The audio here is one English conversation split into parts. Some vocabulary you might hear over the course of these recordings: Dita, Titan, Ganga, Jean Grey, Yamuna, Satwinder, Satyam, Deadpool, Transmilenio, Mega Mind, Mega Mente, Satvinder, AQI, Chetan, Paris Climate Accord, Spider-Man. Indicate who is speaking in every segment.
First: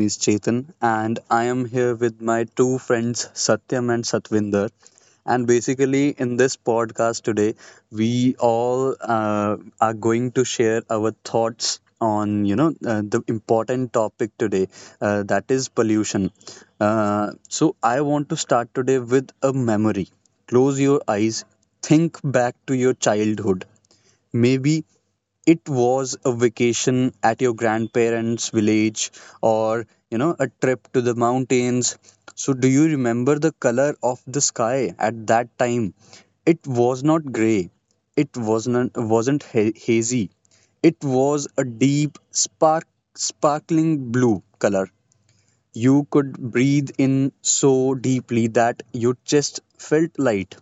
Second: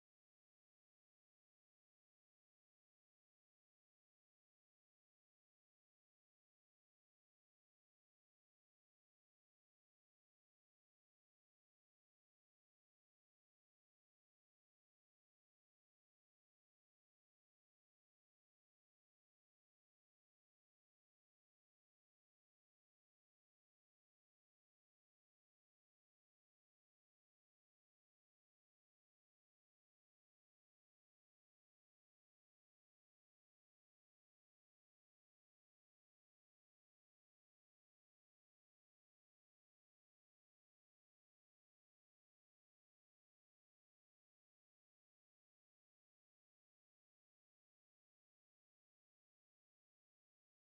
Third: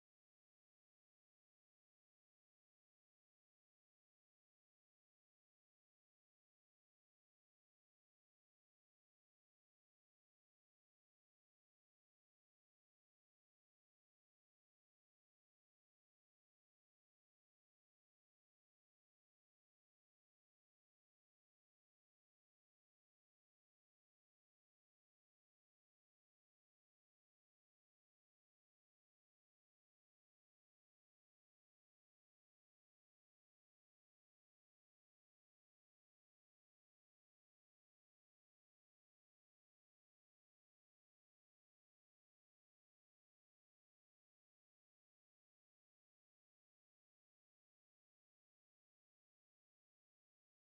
Speaker 1: is Chetan and I am here with my two friends, Satyam and Satvinder. And basically, in this podcast today, we all are going to share our thoughts on the important topic today, that is pollution. So I want to start today with a memory. Close your eyes, think back to your childhood. Maybe it was a vacation at your grandparents' village or, a trip to the mountains. So, do you remember the color of the sky at that time? It was not gray. It wasn't hazy. It was a deep, sparkling blue color. You could breathe in so deeply that your chest felt light.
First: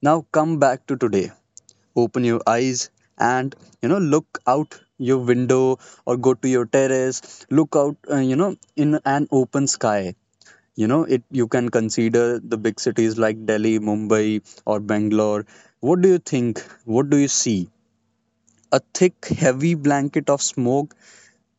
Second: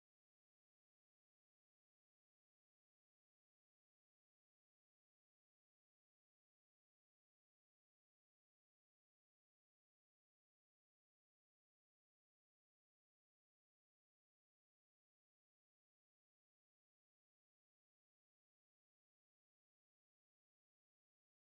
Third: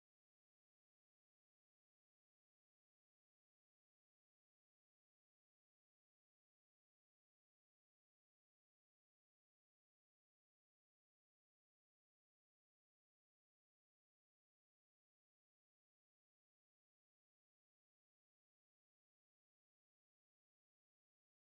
Speaker 1: Now come back to today, open your eyes, and look out your window or go to your terrace, look out, in an open sky. You know it you can consider the big cities like Delhi, Mumbai, or Bangalore. What do you think? What do you see? A thick, heavy blanket of smoke,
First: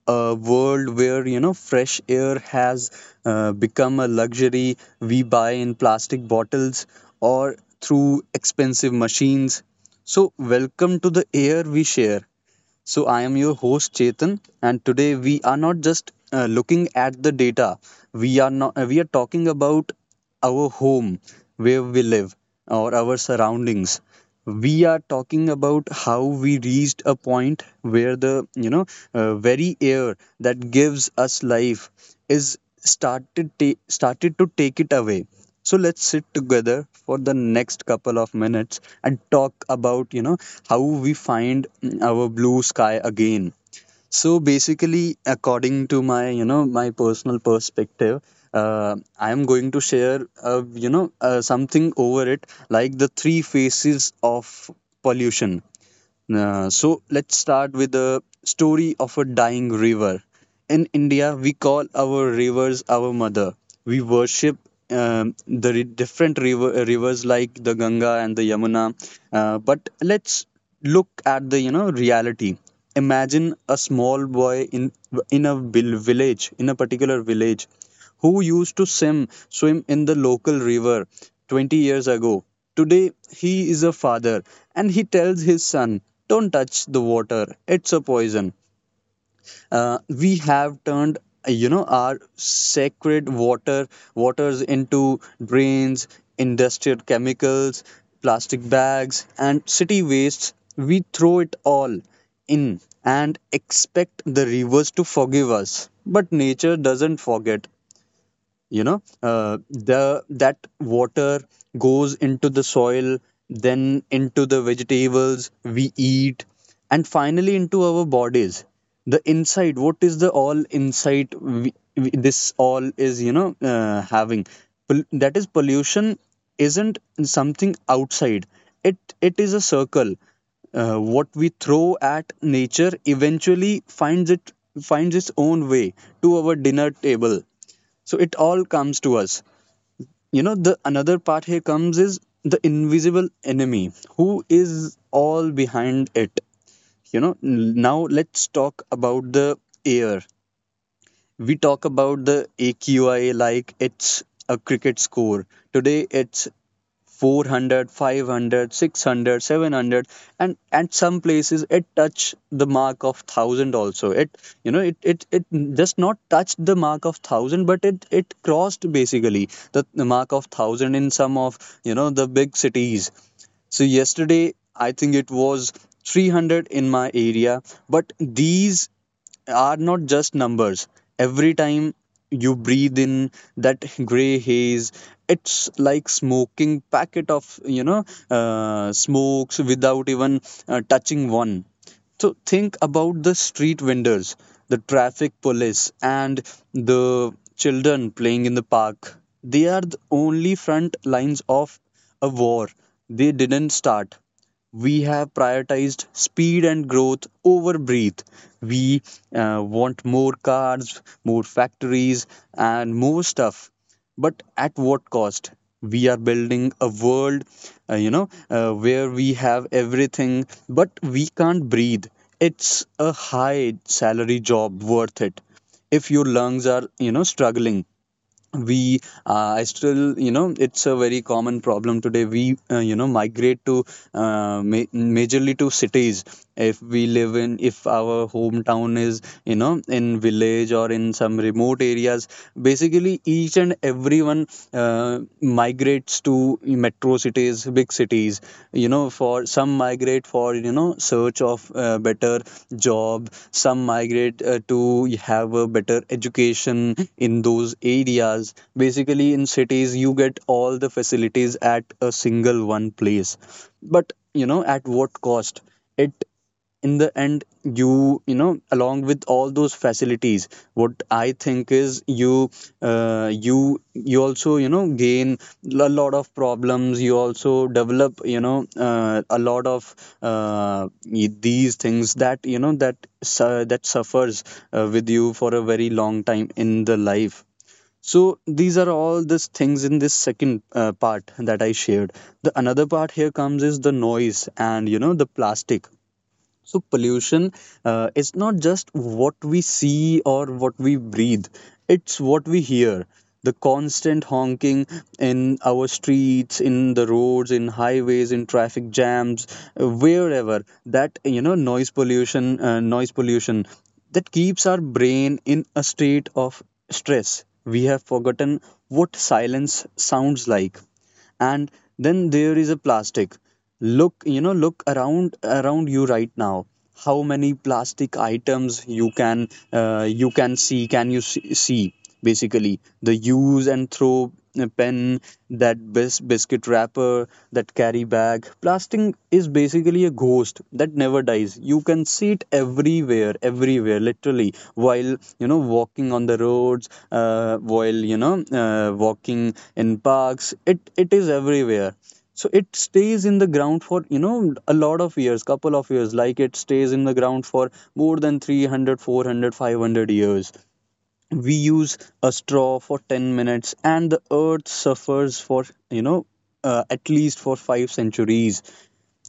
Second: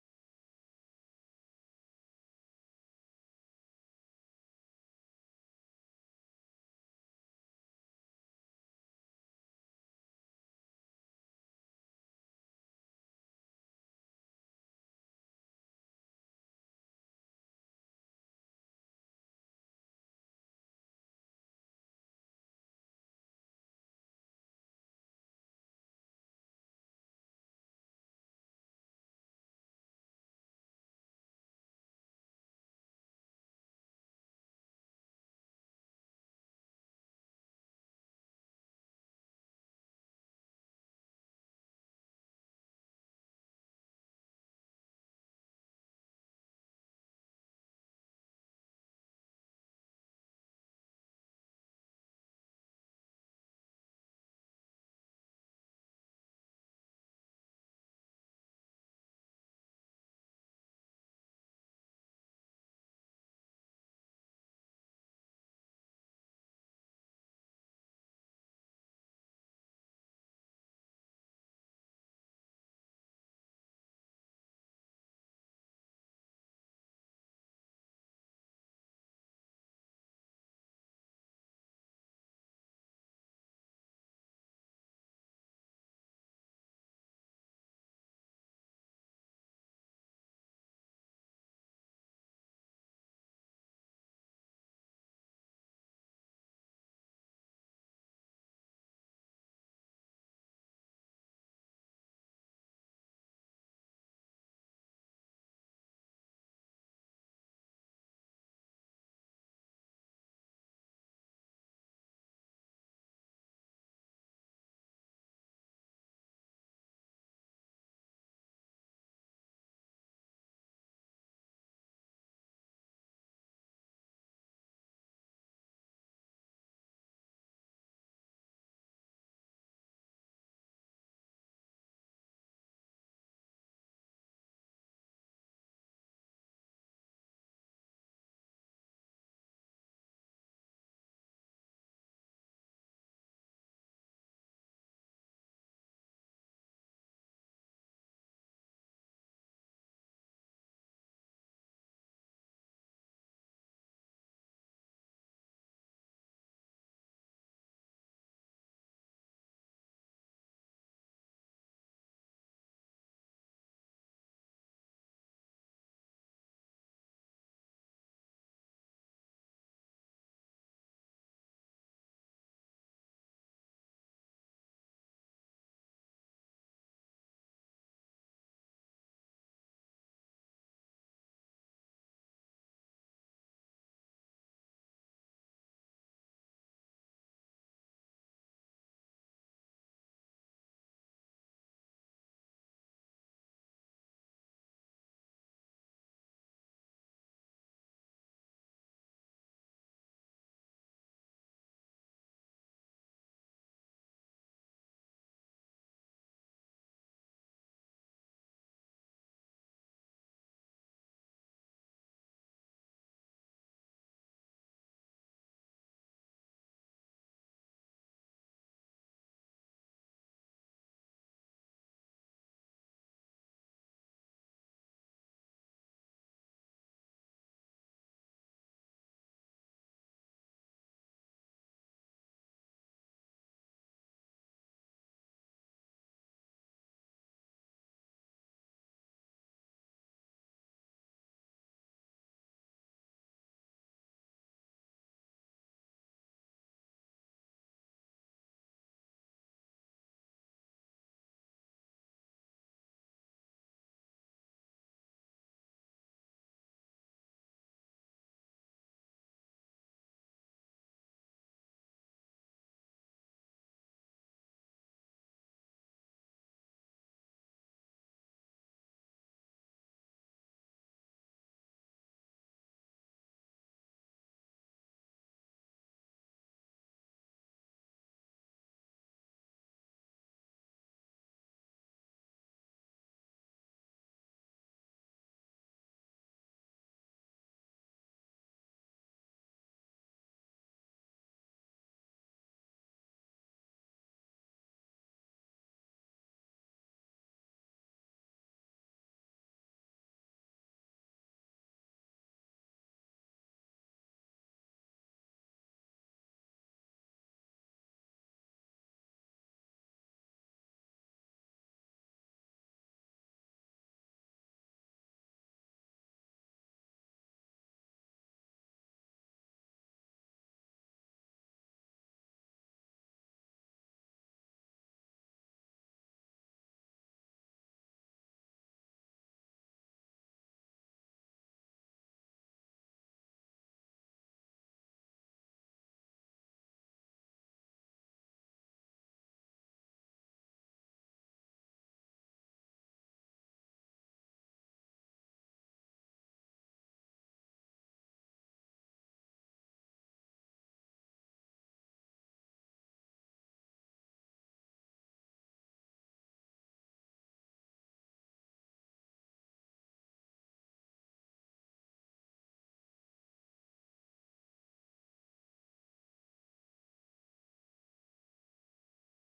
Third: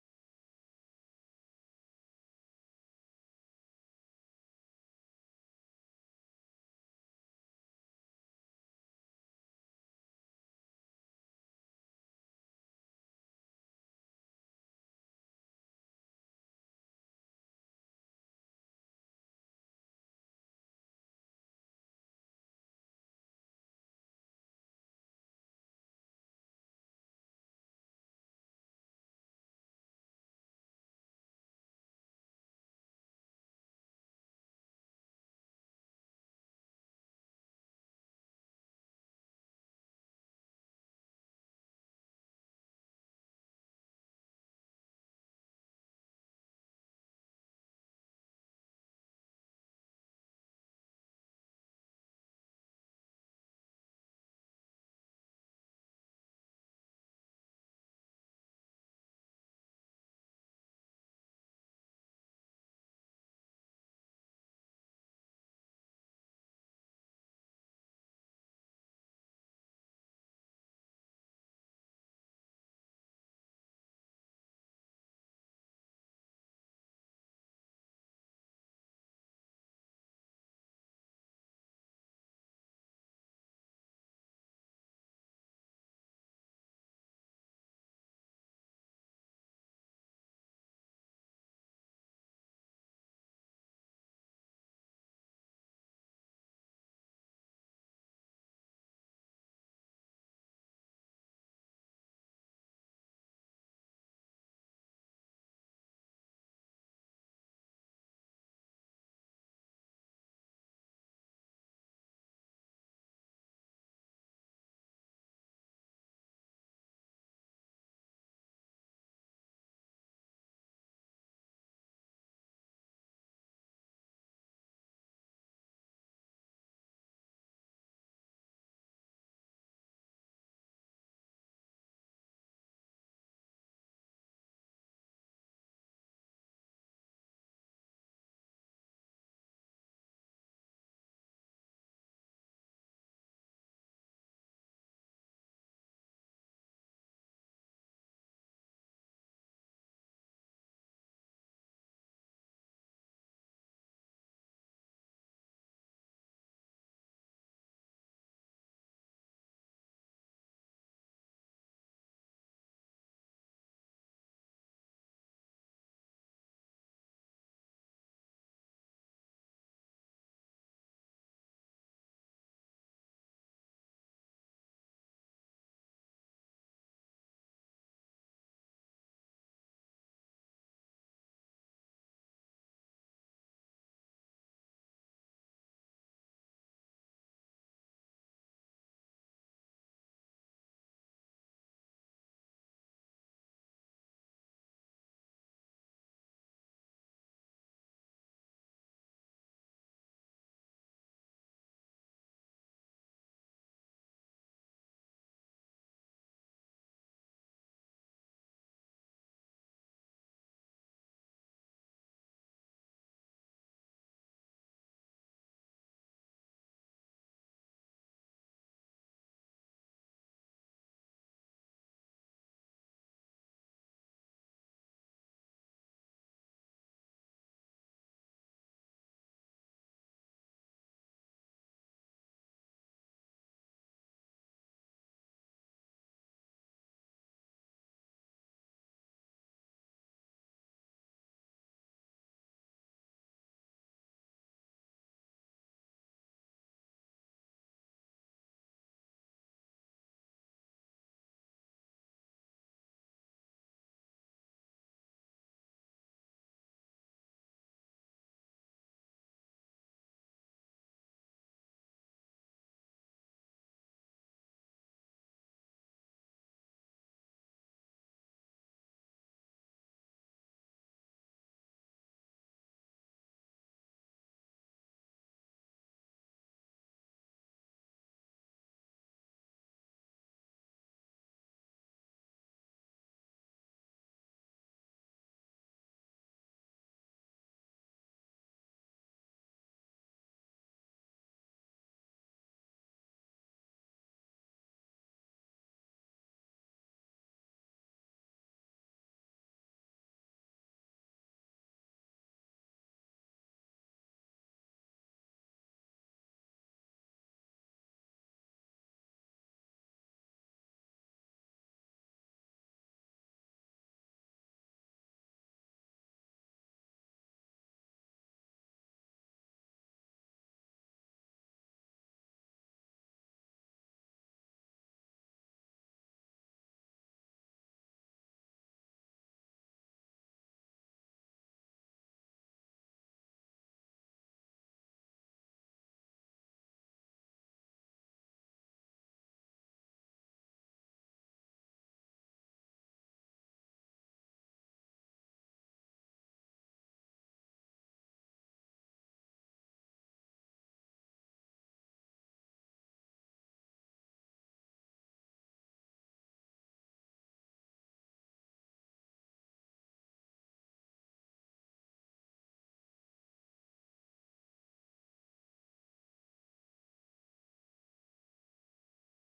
Speaker 1: a world where fresh air has, become a luxury we buy in plastic bottles or through expensive machines. So welcome to the air we share. So, I am your host Chetan, and today we are not just looking at the data. We are not. We are talking about our home, where we live, or our surroundings. We are talking about how we reached a point where the very air that gives us life is started to take it away. So let's sit together for the next couple of minutes and talk about, how we find, our blue sky again. So basically, according to my personal perspective, I am going to share, something over it, like the three phases of pollution. So let's start with the story of a dying river. In India, we call our rivers our mother. We worship, different rivers like the Ganga and the Yamuna. But let's look at the reality. Imagine a small boy in a particular village who used to swim in the local river 20 years ago. Today, he is a father and he tells his son, "Don't touch the water, it's a poison." We have turned, our sacred waters into drains. Industrial chemicals, plastic bags, and city wastes, we throw it all in and expect the rivers to forgive us, but nature doesn't forget. The that water goes into the soil, then into the vegetables we eat, and finally into our bodies. The inside, what is the all insight, this all is having, that is pollution. Isn't something outside? It is a circle. What we throw at nature eventually finds its own way to our dinner table. So it all comes to us. The another part here comes is the invisible enemy, who is all behind it. Now let's talk about the air. We talk about the AQI like it's a cricket score. Today it's 400, 500, 600, 700, and at some places it touch the mark of 1,000 also. It you know it it it just not touched the mark of 1,000, but it crossed, basically, the mark of 1,000 in some of the big cities. So yesterday, I think it was 300 in my area, but these are not just numbers. Every time you breathe in that gray haze, it's like smoking packet of, smokes, without even touching one. So think about the street vendors, the traffic police, and the children playing in the park. They are the only front lines of a war. They didn't start. We have prioritized speed and growth over breath. We want more cars, more factories, and more stuff, but at what cost? We are building a world, where we have everything, but we can't breathe. It's a high salary job worth it if your lungs are, struggling? We I still, it's a very common problem today. We migrate to, majorly, to cities. If we live in, if our hometown is in village or in some remote areas, basically each and everyone migrates to metro cities cities big cities. For some migrate for search of better job. Some migrate to have a better education in those areas. Basically in cities you get all the facilities at a single one place. But, at what cost? It In the end, along with all those facilities, what I think is, uh, you you also gain a lot of problems. You also develop, a lot of, these things that, that suffers with you for a very long time in the life. So these are all these things in this second, part that I shared. The another part here comes is the noise and, the plastic. So pollution, is not just what we see or what we breathe, it's what we hear. The constant honking in our streets, in the roads, in highways, in traffic jams, wherever. That, noise pollution, that keeps our brain in a state of stress. We have forgotten what silence sounds like. And then there is a plastic. Look, look around you right now. How many plastic items you can, see? Can you see? Basically the use and throw, pen, that, biscuit wrapper, that carry bag. Plastic is basically a ghost that never dies. You can see it everywhere, everywhere, literally. While walking on the roads, while walking in parks, it is everywhere. So it stays in the ground for, a lot of years, couple of years. Like it stays in the ground for more than 300, 400, 500 years. We use a straw for 10 minutes, and the earth suffers for, you know at least for 5 centuries.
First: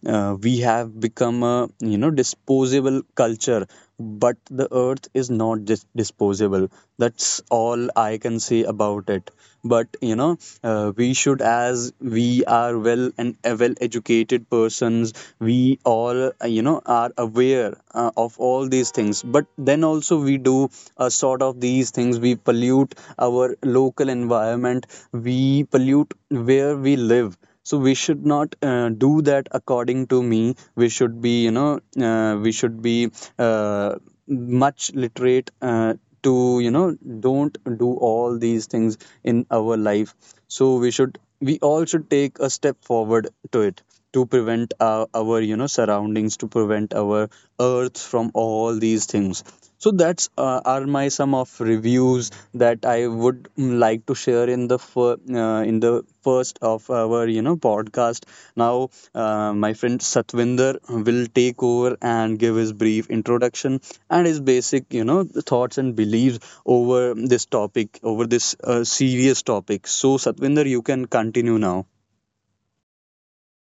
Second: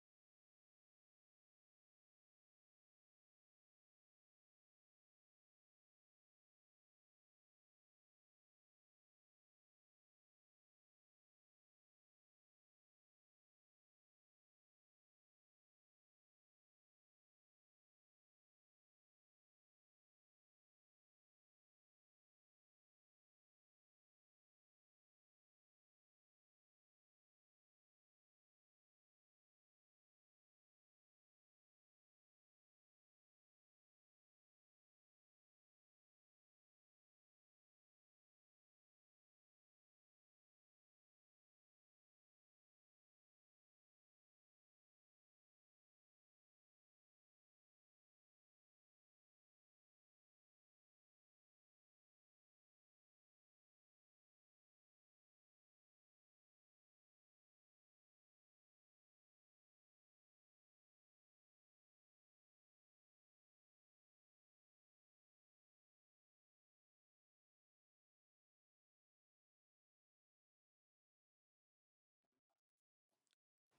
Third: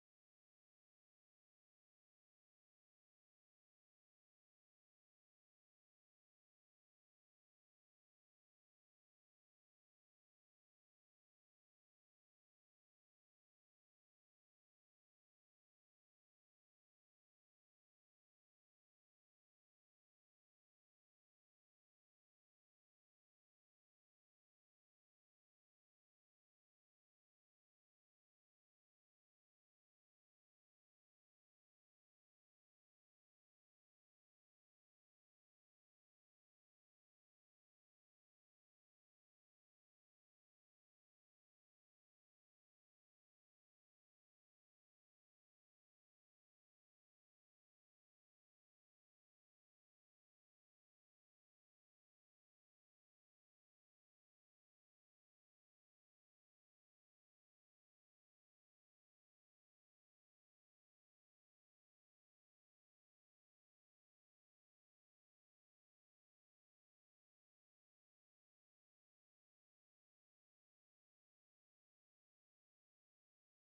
Speaker 1: We have become a disposable culture, but the earth is not disposable. That's all I can say about it. But, we should, as we are well educated persons, we all, are aware, of all these things. But then also we do a sort of these things. We pollute our local environment. We pollute where we live. So we should not, do that. According to me, we should be, uh, we should be uh, much literate, to, you know don't do all these things in our life. So we all should take a step forward to it, to prevent, our, surroundings, to prevent our earth from all these things. So that's, are my some of reviews that I would, like to share in the, uh, in the first of our, podcast. Now, my friend Satvinder will take over and give his brief introduction and his basic, thoughts and beliefs over this serious topic. So Satvinder, you can continue now.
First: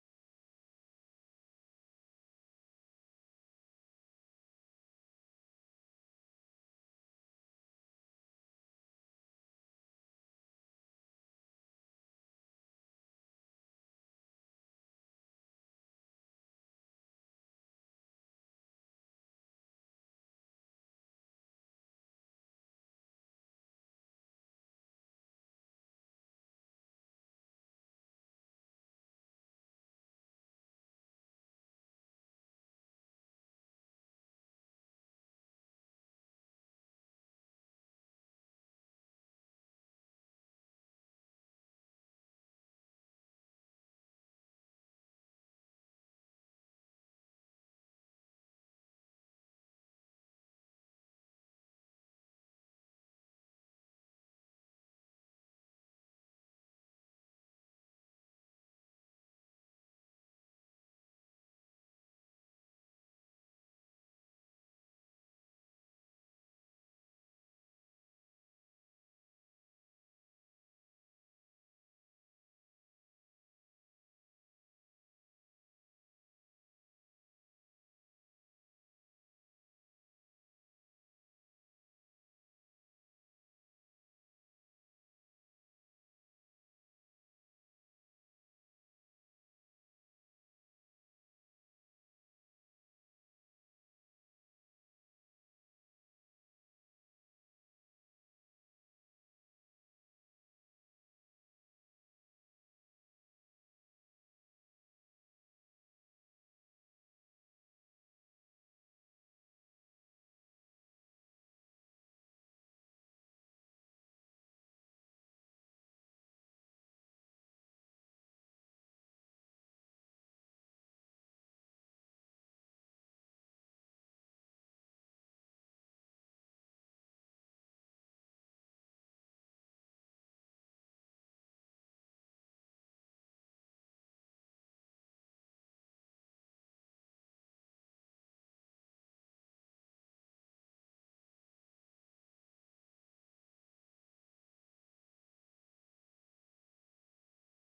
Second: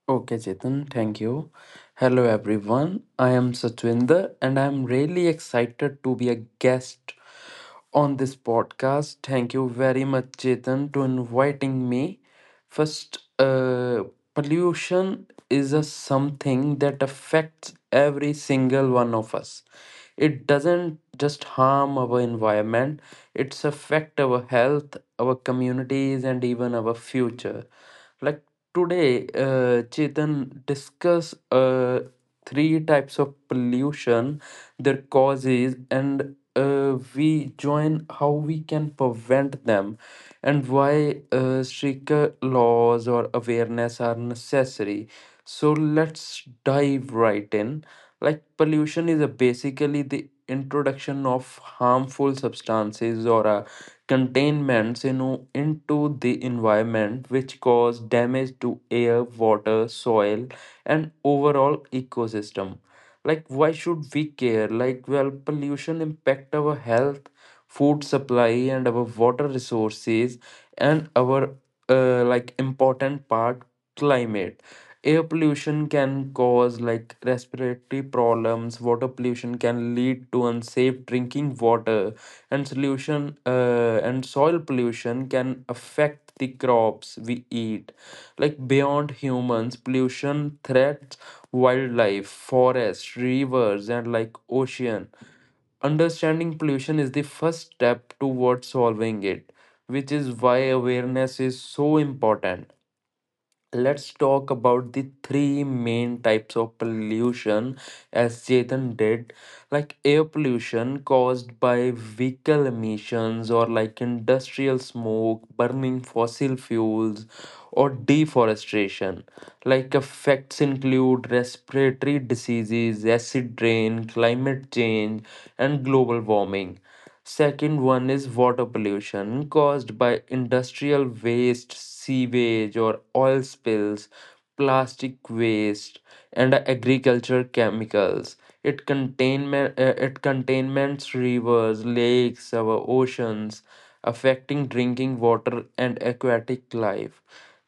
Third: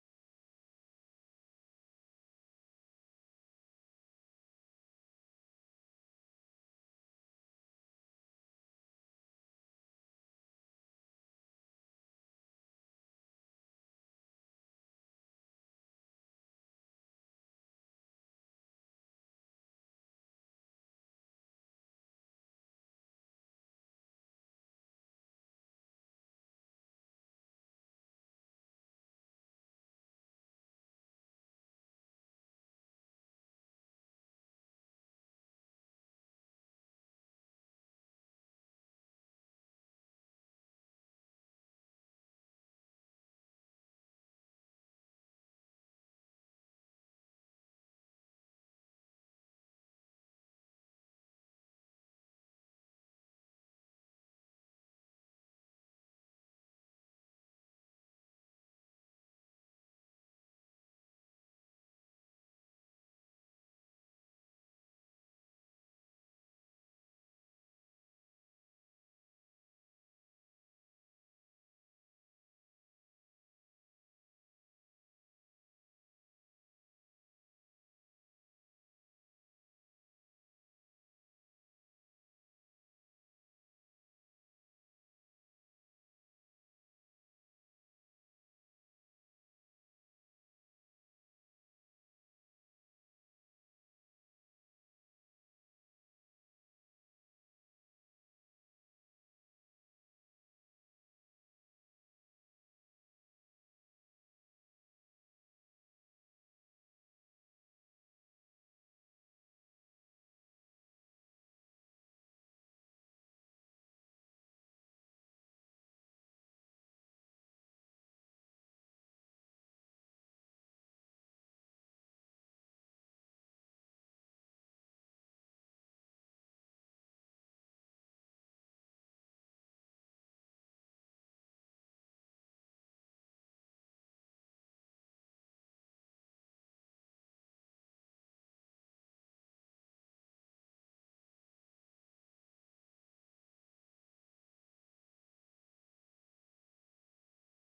Speaker 2: Okay, Chetan, thank you. Hello, everyone. I am Satwinder and I am really excited to be a guest on this podcast. Thank you very much, Chetan, to inviting me. First, pollution is a something that affects every single one of us. It doesn't just harm our environment; it's affect our health, our communities, and even our future. Like today, Chetan discuss three types of pollution, their causes, and we join how we can prevent them and why stricter laws or awareness are necessary. So let's dive right in. Like pollution is a basically the introduction of harmful substances or a containments into the environment, which cause damage to air, water, soil, and overall ecosystem. Like, why should we care? Like, well, pollution impact our health, food supply, and our water resources, and our like important part, climate. Air pollution can cause like respiratory problems. Water pollution can lead to unsafe drinking water and solution and soil pollution can affect the crops we eat. Like beyond humans, pollution threats wildlife, forests, rivers, and like ocean. Understanding pollution is the first step towards solving it, which is why awareness is so important. Let's talk about the three main types of pollution, as Chetan did. Like air pollution caused by vehicle emissions or like industrial smoke, burning fossil fuels, or deforestation. Like effects include respiratory diseases, acid rain, climate change, and global warming. Second one is water pollution, caused by industrial waste, sewage or oil spills, plastic waste, and agriculture chemicals. It containment it containments rivers, lakes, our oceans, affecting drinking water and aquatic life.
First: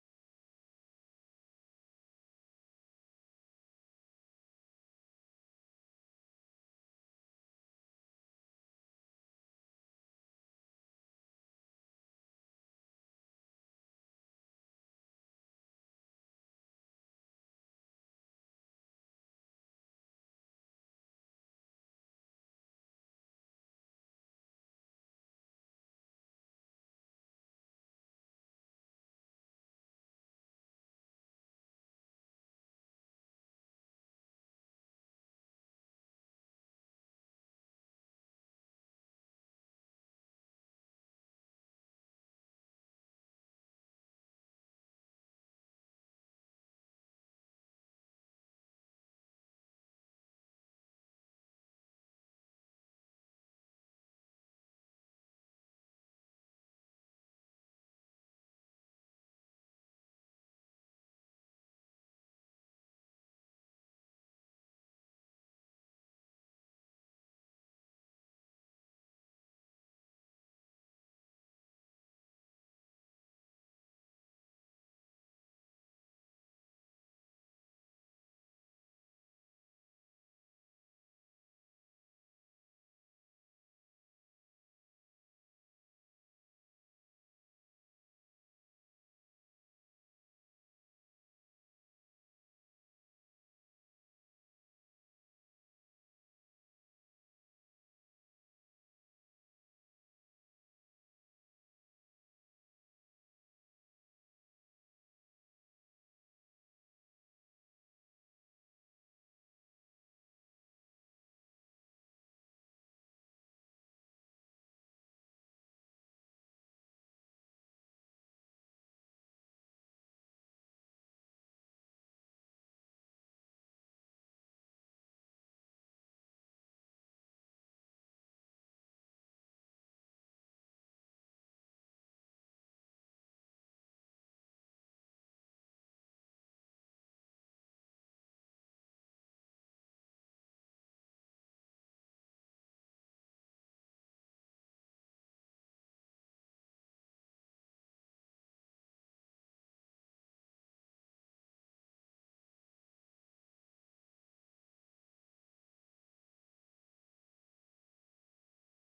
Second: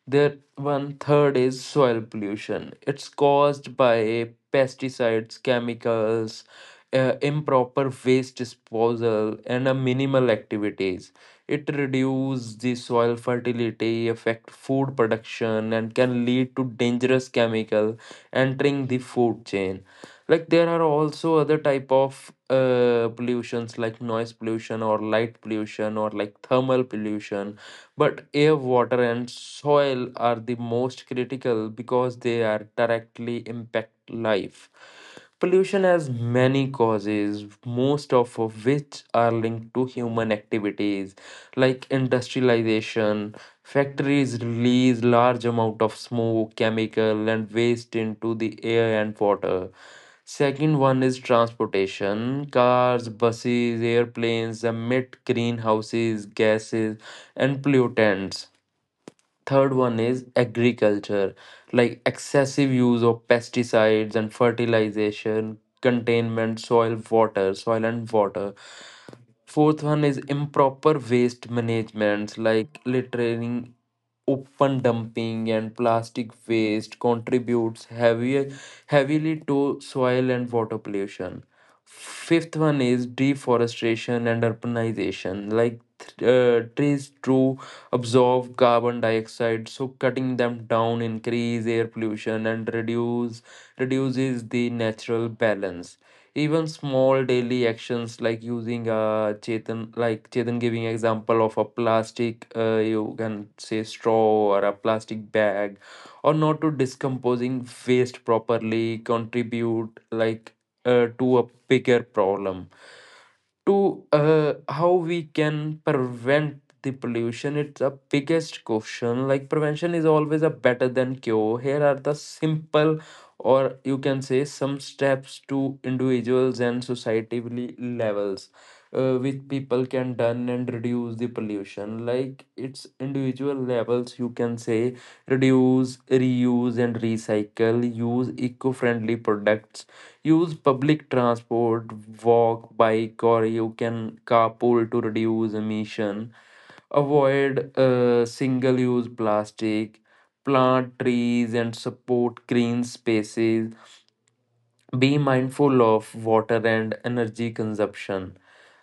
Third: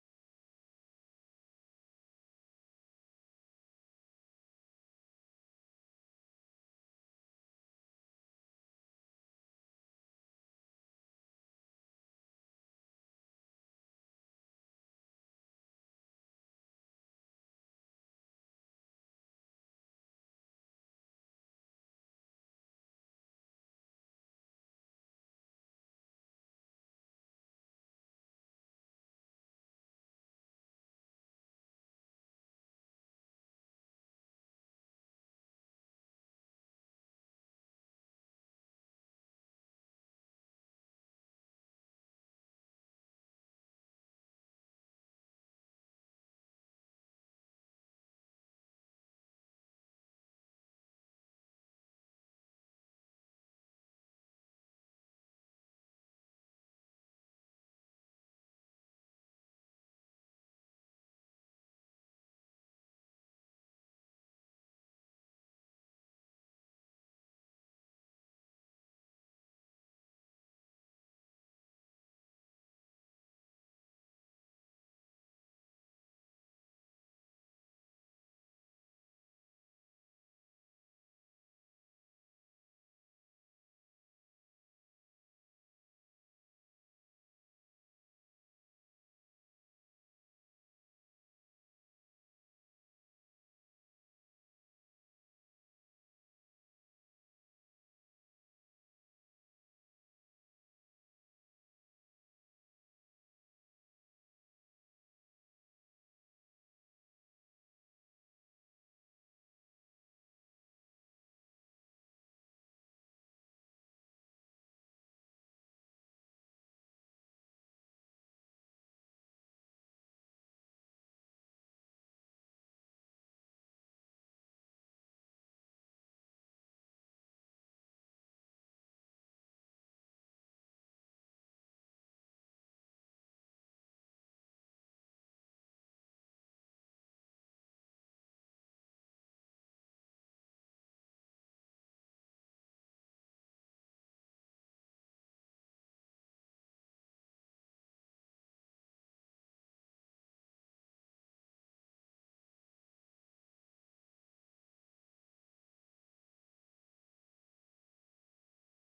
Speaker 2: The one third is soil pollution. It's caused by pesticides, chemicals, improper waste disposal, and a minimal activities. It reduces the soil fertility, affect food production, and can lead to dangerous chemical entering the food chain. Like there are also other type of pollutions like noise pollution or light pollution or like thermal pollution, but air, water, and soil are the most critical because they are directly impact life. Pollution has many causes, most of which are linked to human activities, like industrialization. Factories release large amount of smoke, chemical, and waste into the air and water. Second one is transportation. Cars, buses, airplanes emit greenhouses, gases, and pollutants. Third one is agriculture, like excessive use of pesticides and fertilization, containment, soil, water, soil and water. Fourth one is improper waste management, like littering, open dumping, and plastic waste contributes heavy, heavily to soil and water pollution. Fifth one is deforestation and urbanization, like trees to absorb carbon dioxide, so cutting them down increase air pollution and reduces the natural balance. Even small daily actions like using a chetan, like Chetan giving example of a plastic, you can say, straw or a plastic bag, or not to discomposing waste properly contribute like to a bigger problem. To how we can prevent the pollution, it's a biggest question. Like prevention is always a better than cure. Here are the simple, or you can say some steps to individuals and society levels, which people can done and reduce the pollution. Like it's individual levels, you can say, reduce, reuse, and recycle. Use eco-friendly products. Use public transport, walk, bike, or you can carpool to reduce emission. Avoid single use plastic. Plant trees and support green spaces. Be mindful of water and energy consumption.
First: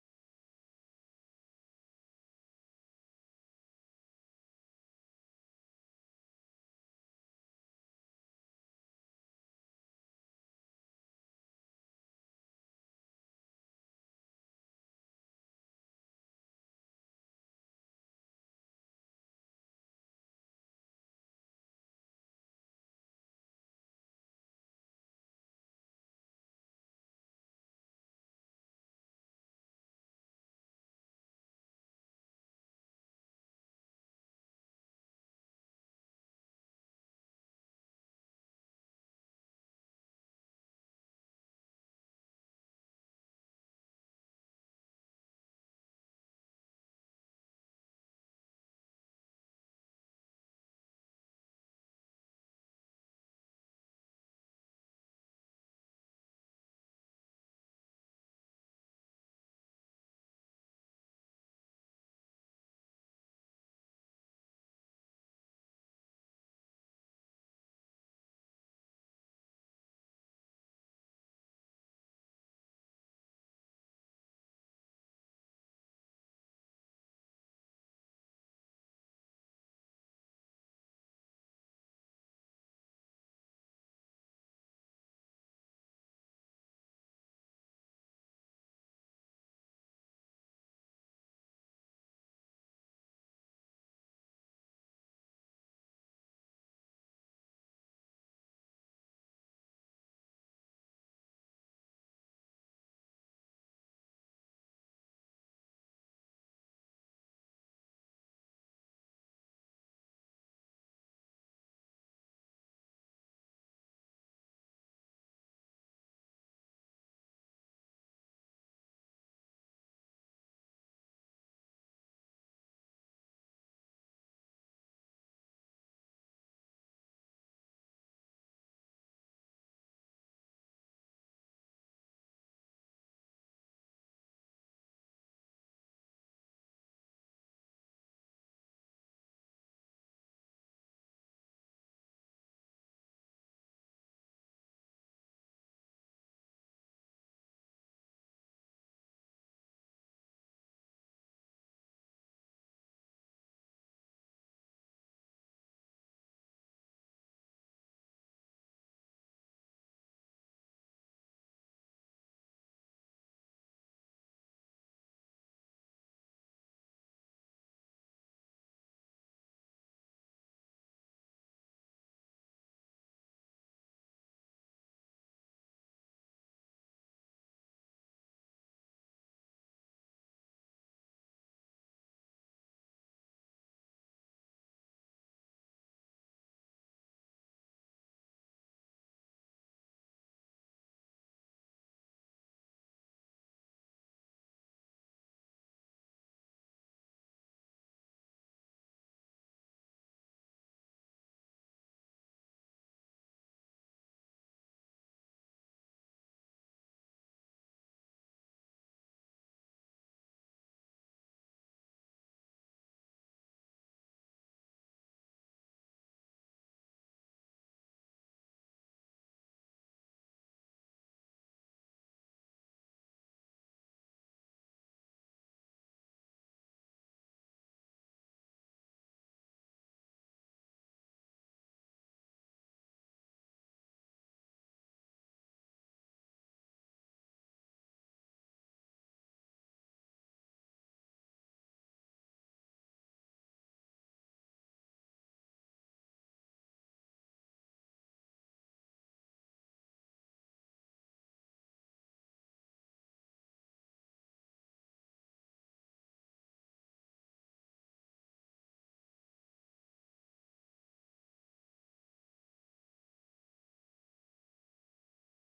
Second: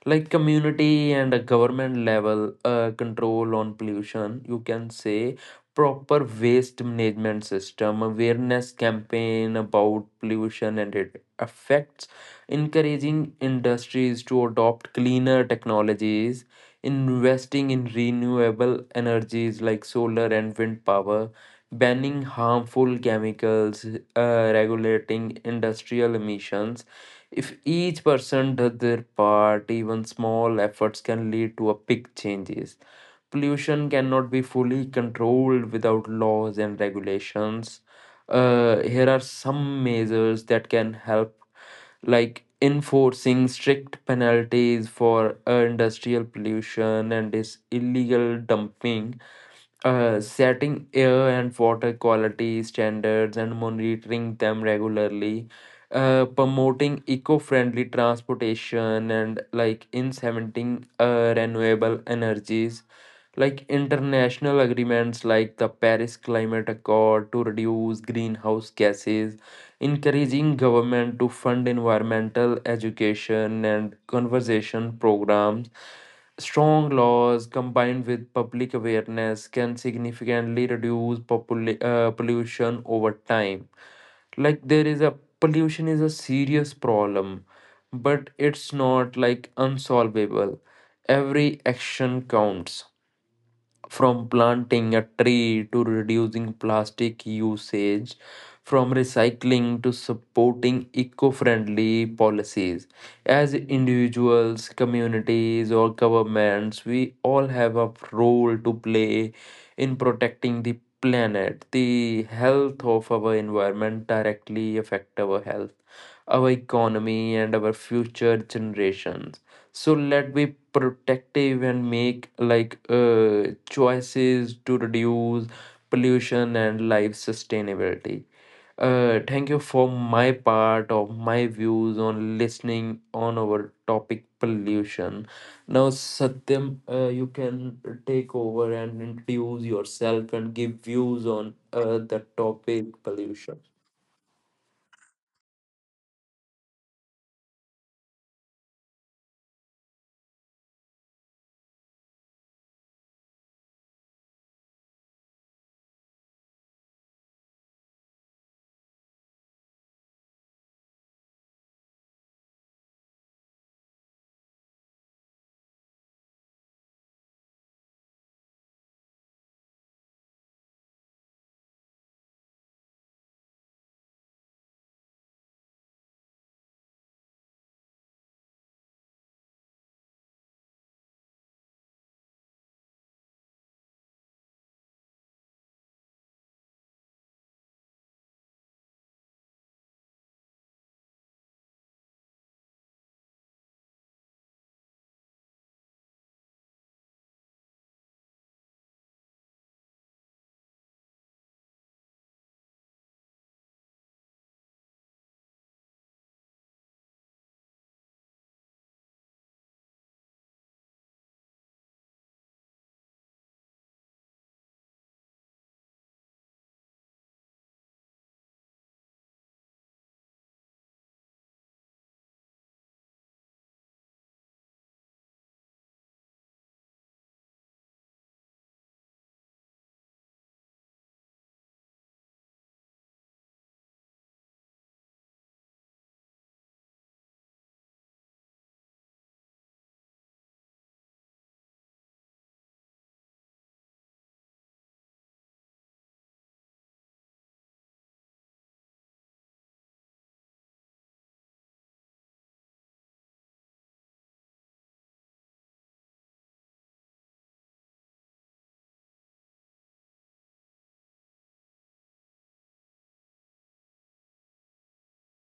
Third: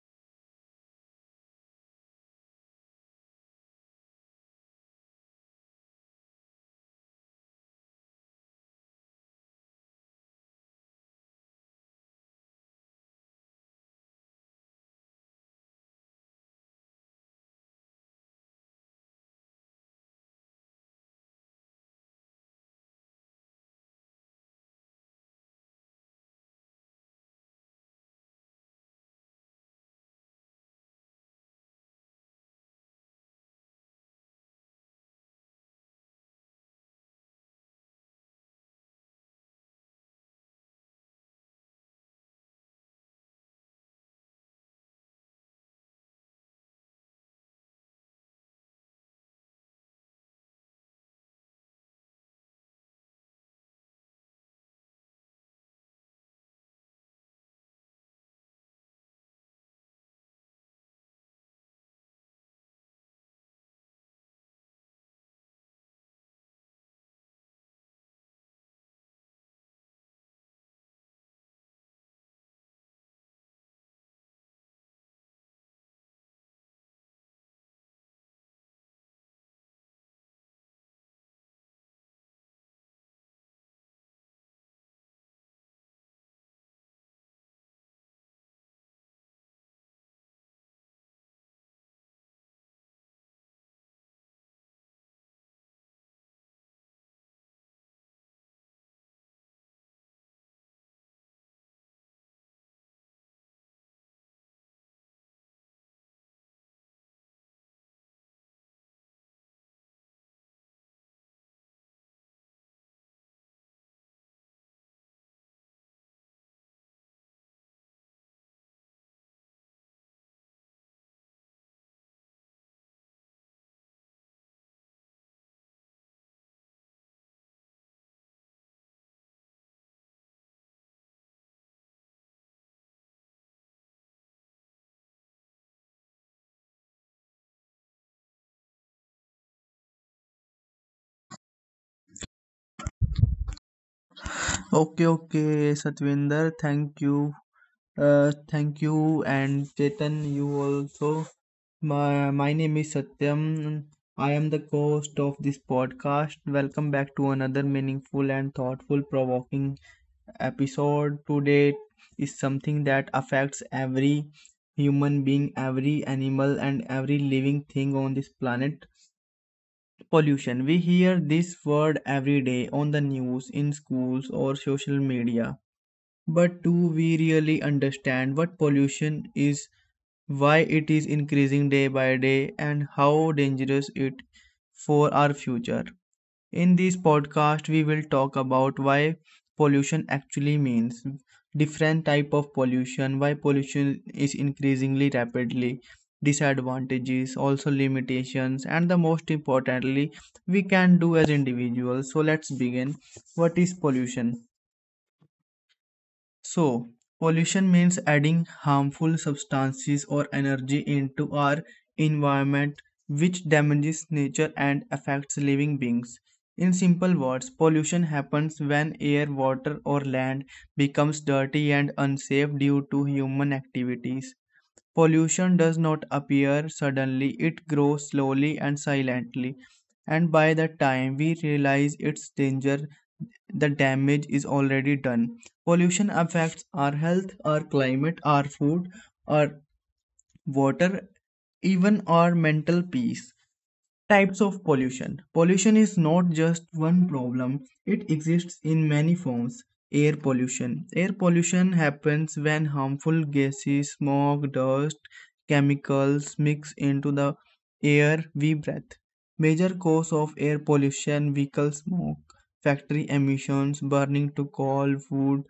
Speaker 2: Like community and a government level, control on pollution, you can say proper waste management system, awareness campaign about pollution and its effects, encouraging industries to adopt cleaner technologies, investing in renewable energies like solar and wind power, banning harmful chemicals, regulating industrial emissions. If each person does their part, even small efforts can lead to a big changes. Pollution cannot be fully controlled without laws and regulations. Here are some measures that can help, like enforcing strict penalties for industrial pollution and this illegal dumping, setting air and water quality standards and monitoring them regularly, promoting eco-friendly transportation and like incentivizing renewable energies, like international agreements like the Paris Climate Accord to reduce greenhouse gases, encouraging government to fund environmental education and conservation programs. Strong laws combined with public awareness can significantly reduce pollution over time. Like there is a pollution is a serious problem, but it's not like unsolvable. Every action counts, from planting a tree to reducing plastic usage, from recycling to supporting eco friendly policies. As individuals, communities, or governments, we all have a role to play in protecting the planet. The health of our environment directly affect our health, our economy, and our future generations. So let me protective and make like choices to reduce pollution and life sustainability. Thank you for my part of my views on listening on our topic pollution. Now Satyam, you can take over and introduce yourself and give views on the topic pollution.
Speaker 3: Okay, okay, Satvinder, thank you. Thank you, and Chetan, you also. My name is Satyam. I am the co host of this podcast. Welcome back to another meaningful and thoughtful provoking episode. Today is something that affects every human being, every animal, and every living thing on this planet pollution. We hear this word every day on the news, in schools, or social media but do we really understand what pollution is, why it is increasing day by day, and how dangerous it for our future? In this podcast, we will talk about why pollution actually means, different type of pollution, why pollution is increasingly rapidly, disadvantages, also limitations, and the most importantly, we can do as individuals. So let's begin. What is pollution? So, pollution means adding harmful substances or energy into our environment, which damages nature and affects living beings. In simple words, pollution happens when air, water, or land becomes dirty and unsafe due to human activities. Pollution does not appear suddenly, it grows slowly and silently, and by the time we realize its danger, the damage is already done. Pollution affects our health, our climate, our food, our water, even our mental peace. Types of pollution. Pollution is not just one problem, it exists in many forms. Air pollution. Air pollution happens when harmful gases, smoke, dust, chemicals mix into the air we breathe. Major cause of air pollution vehicle smoke, factory emissions, burning to coal, wood,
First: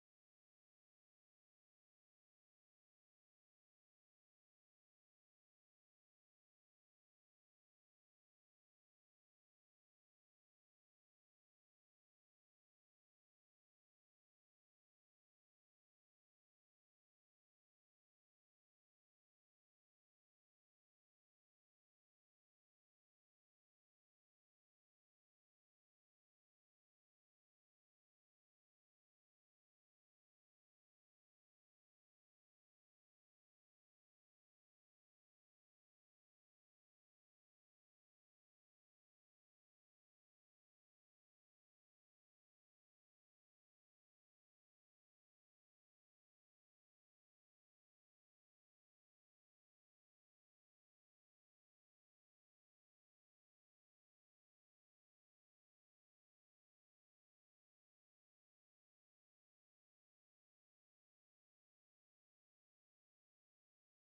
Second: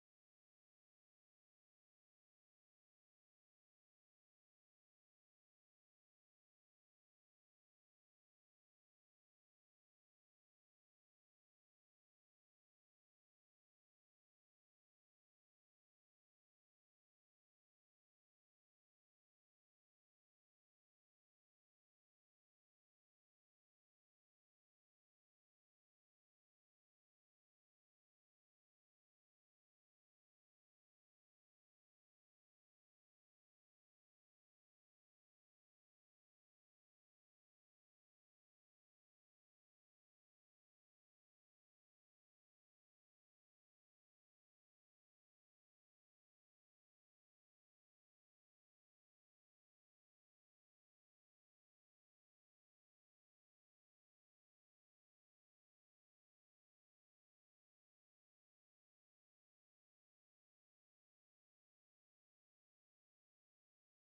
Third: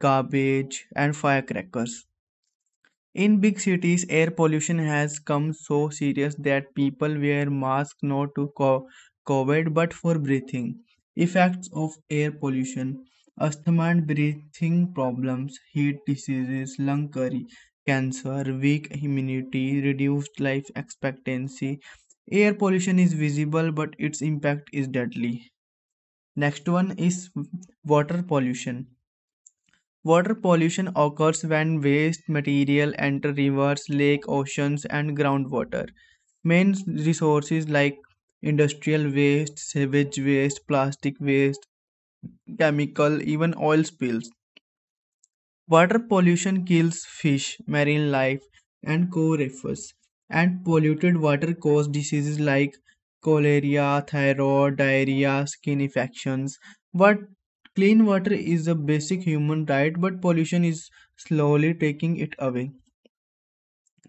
Speaker 3: garbage, and firecrackers. In big cities, air pollution has come so serious that people wear masks not to COVID but for breathing. Effects of air pollution asthma and breathing problems, heat diseases, lung curry, cancer, weak immunity, reduced life expectancy. Air pollution is visible but its impact is deadly. Next one is water pollution. Water pollution occurs when waste material enter rivers, lakes, oceans, and groundwater. Main resources like industrial waste, sewage waste, plastic waste, chemical, even oil spills. Water pollution kills fish, marine life, and core reefs, and polluted water causes diseases like cholera, thyroid, diarrhea, skin infections. What clean water is a basic human right, but pollution is slowly taking it away.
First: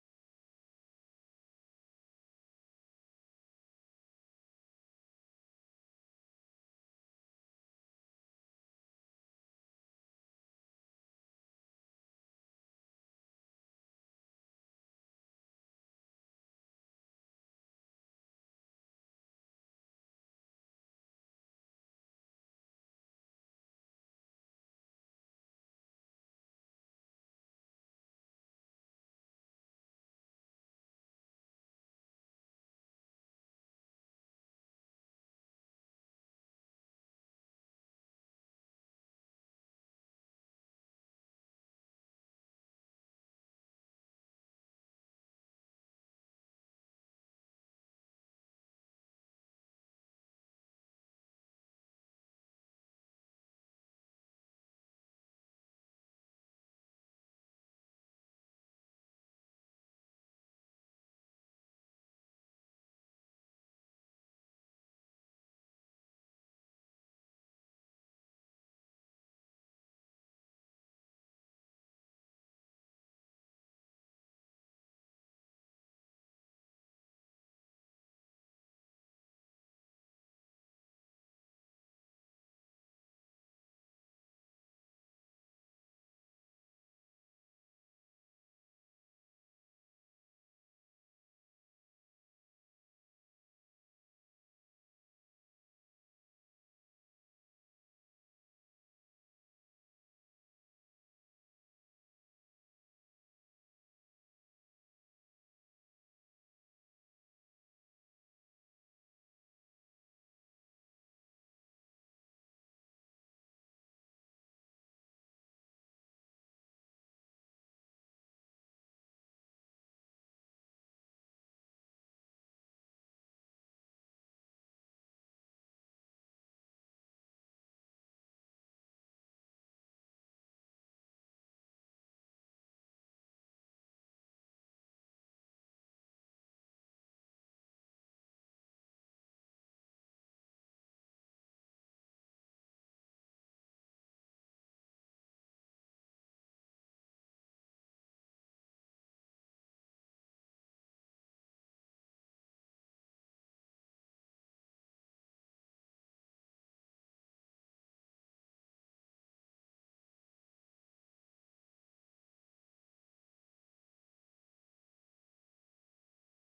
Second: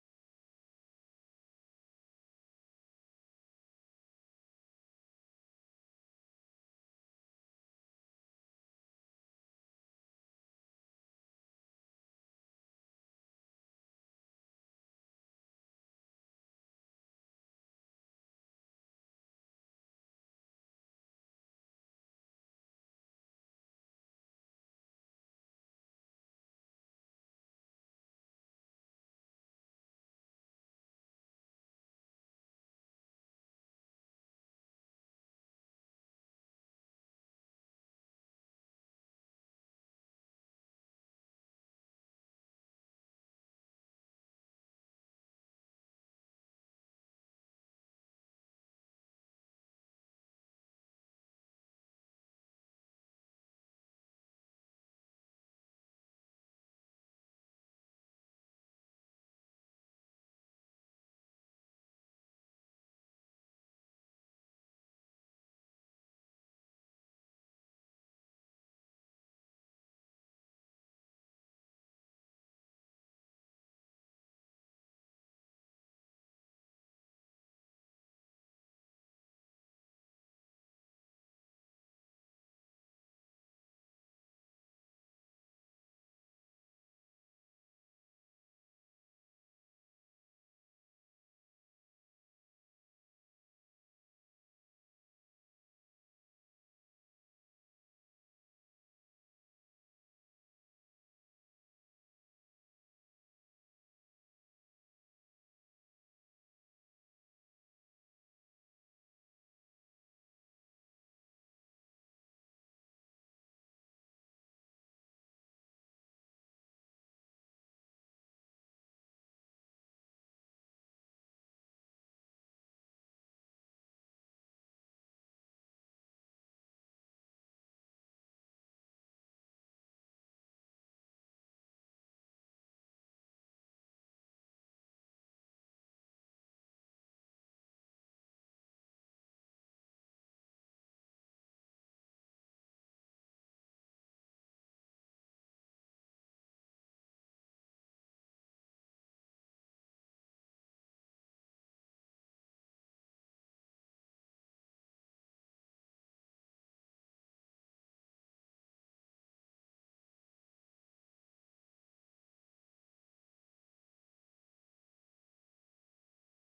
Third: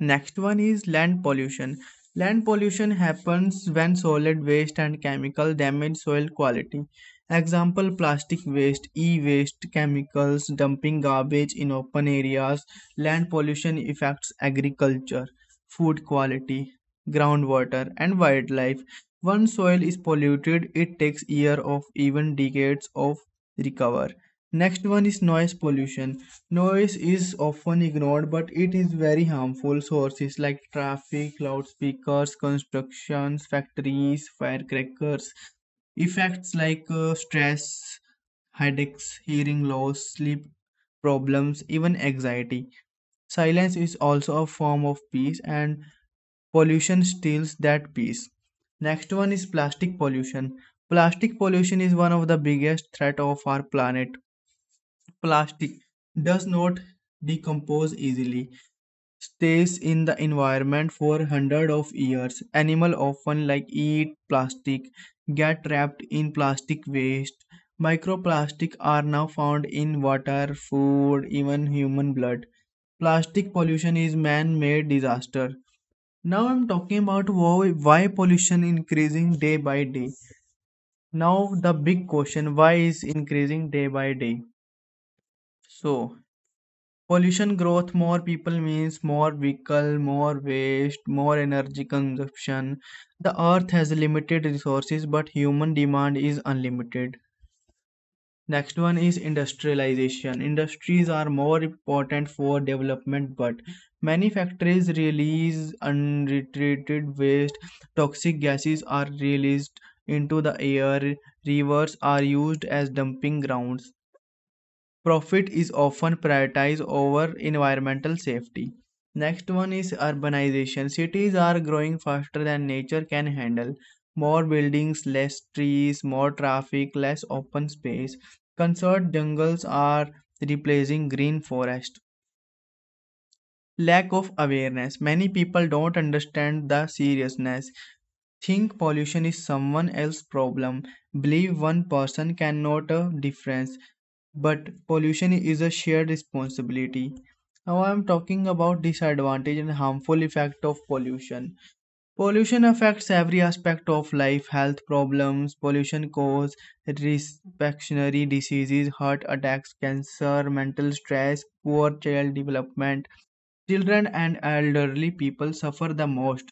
Speaker 3: Next one is land pollution. Land pollution happens when solid waste and chemical damage soil quality. Example plastic waste, e waste, chemicals, dumping garbage in open areas. Land pollution affects agriculture, food quality, groundwater, and wildlife. Once soil is polluted, it takes years of even decades of recover. Next one is noise pollution. Noise is often ignored, but it is very harmful. Sources like traffic, loudspeakers, constructions, factories, firecrackers. Effects like stress, headaches, hearing loss, sleep problems, even anxiety. Silence is also a form of peace, and pollution steals that peace. Next one is plastic pollution. Plastic pollution is one of the biggest threat of our planet. Plastic does not decompose easily, stays in the environment for hundreds of years. Animals often like eat plastic, get trapped in plastic waste. Microplastic are now found in water, food, even human blood. Plastic pollution is man-made disaster. Now I'm talking about why pollution increasing day by day. Now the big question why is increasing day by day. So pollution growth, more people means more vehicle, more waste, more energy consumption. The earth has limited resources, but human demand is unlimited. Next one is industrialization. Industries are more important for development, but many factories release untreated waste. Toxic gases are released into the air. Rivers are used as dumping grounds. Profit is often prioritized over environmental safety. Next one is urbanization. Cities are growing faster than nature can handle. More buildings, less trees, more traffic, less open space. Conserved jungles are replacing green forest. Lack of awareness. Many people don't understand the seriousness. Think pollution is someone else's problem. Believe one person can note a difference but pollution is a shared responsibility. Now I am talking about disadvantage and harmful effect of pollution. Pollution affects every aspect of life, health problems, pollution cause respiratory diseases, heart attacks, cancer, mental stress, poor child development. Children and elderly people suffer the most.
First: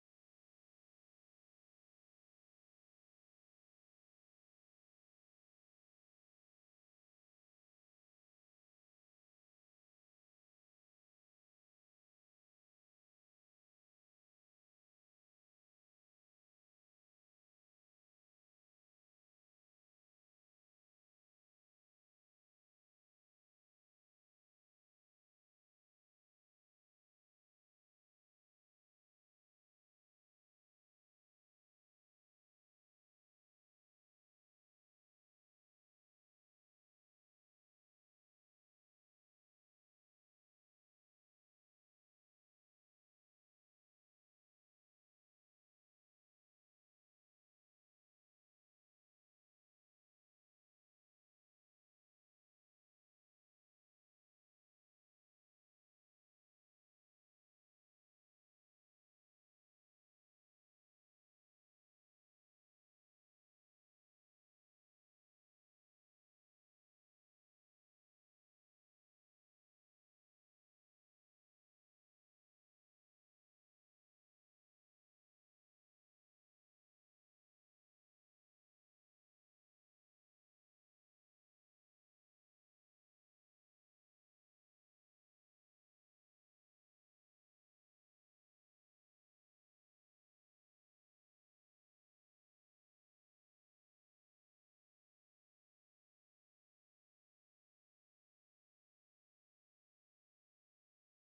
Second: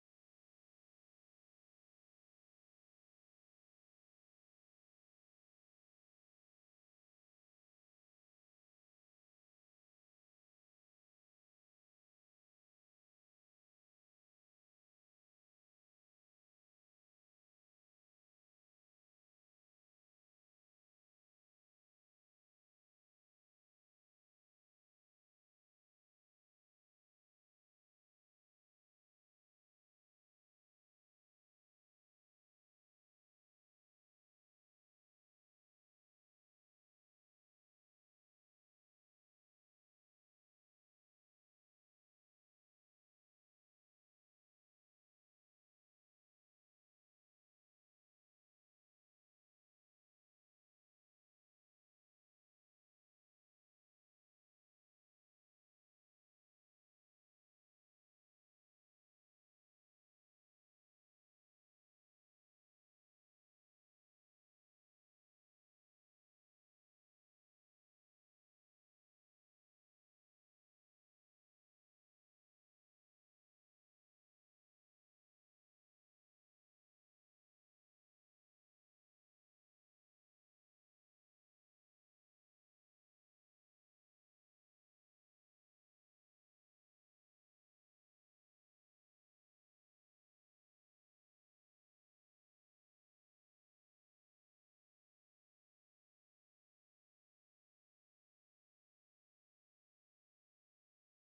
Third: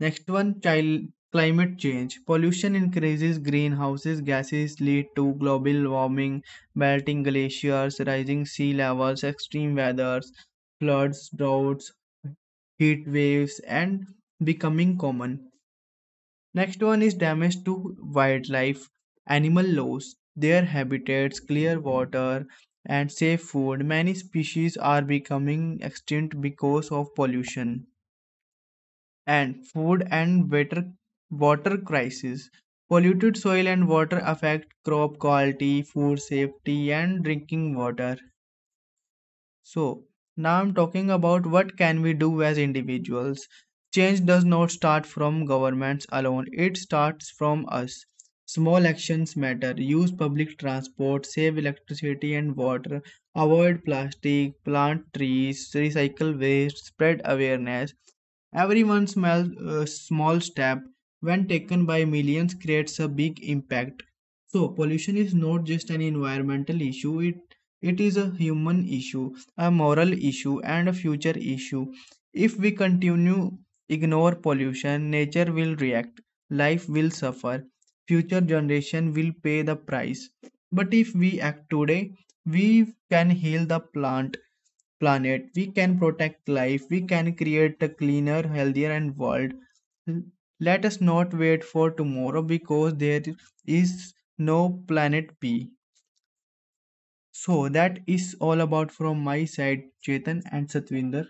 Speaker 3: Next one, child climate change. Pollution increases greenhouses gases lead to global warming, melting glaciers, rising sea levels, extreme weathers, floods, droughts, heat waves, and becoming common. Next one is damage to wildlife, animal loss, their habitats, clear water, and safe food. Many species are becoming extinct because of pollution and food and water crisis. Polluted soil and water affect crop quality, food safety, and drinking water. So now I'm talking about what can we do as individuals. Change does not start from governments alone. It starts from us. Small actions matter. Use public transport, save electricity and water, avoid plastic, plant trees, recycle waste, spread awareness. Everyone's small step, when taken by millions, creates a big impact. So pollution is not just an environmental issue; it is a human issue, a moral issue and a future issue. If we continue ignore pollution, nature will react, life will suffer, future generation will pay the price. But if we act today, we can heal the plant planet, we can protect life, we can create a cleaner, healthier and world. Let us not wait for tomorrow because there is no planet B. So that is all about from my side, Chetan and Satvinder.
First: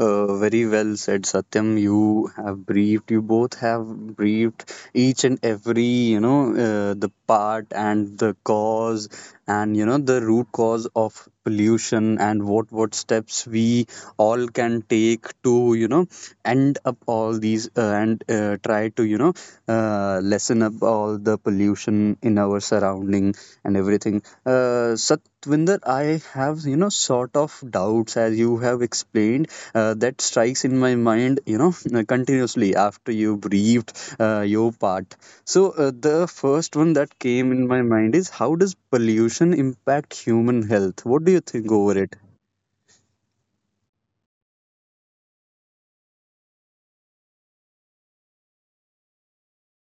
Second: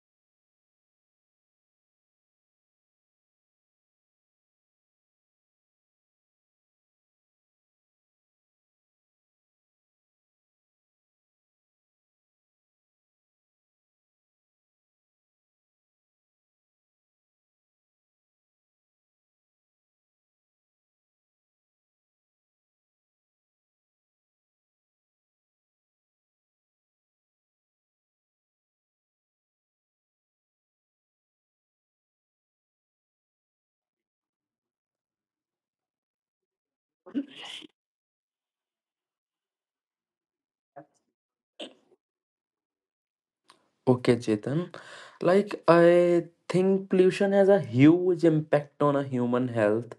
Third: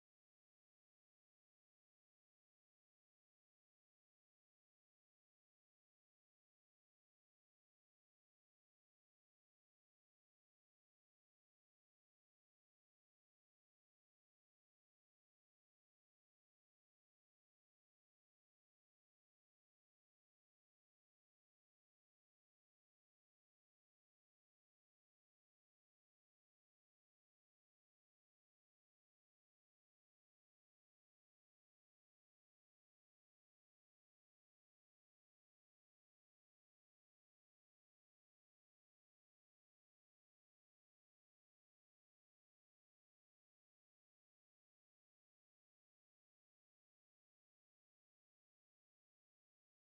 Speaker 1: Very well said, Satyam. You both have briefed each and every, the part and the cause and, the root cause of pollution and what steps we all can take to, end up all these, and try to, lessen up all the pollution in our surrounding and everything. Satvinder, I have, sort of doubts, as you have explained, that strikes in my mind, continuously after you breathed, your part. So, the first one that came in my mind is, how does pollution impact human health? What do you think over it?
Speaker 2: Okay, Chetan. Like I think pollution has a huge impact on a human health,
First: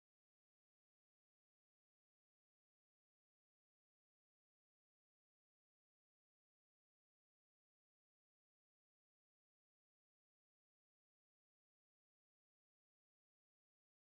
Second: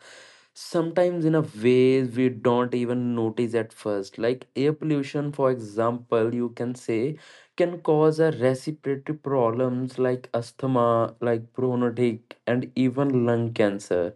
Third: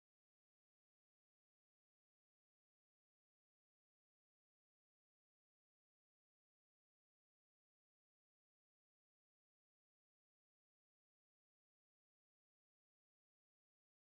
Speaker 2: sometimes in a ways we don't even notice at first. Like air pollution, for example, you can say, can cause a respiratory problems like asthma, like bronchitic, and even lung cancer.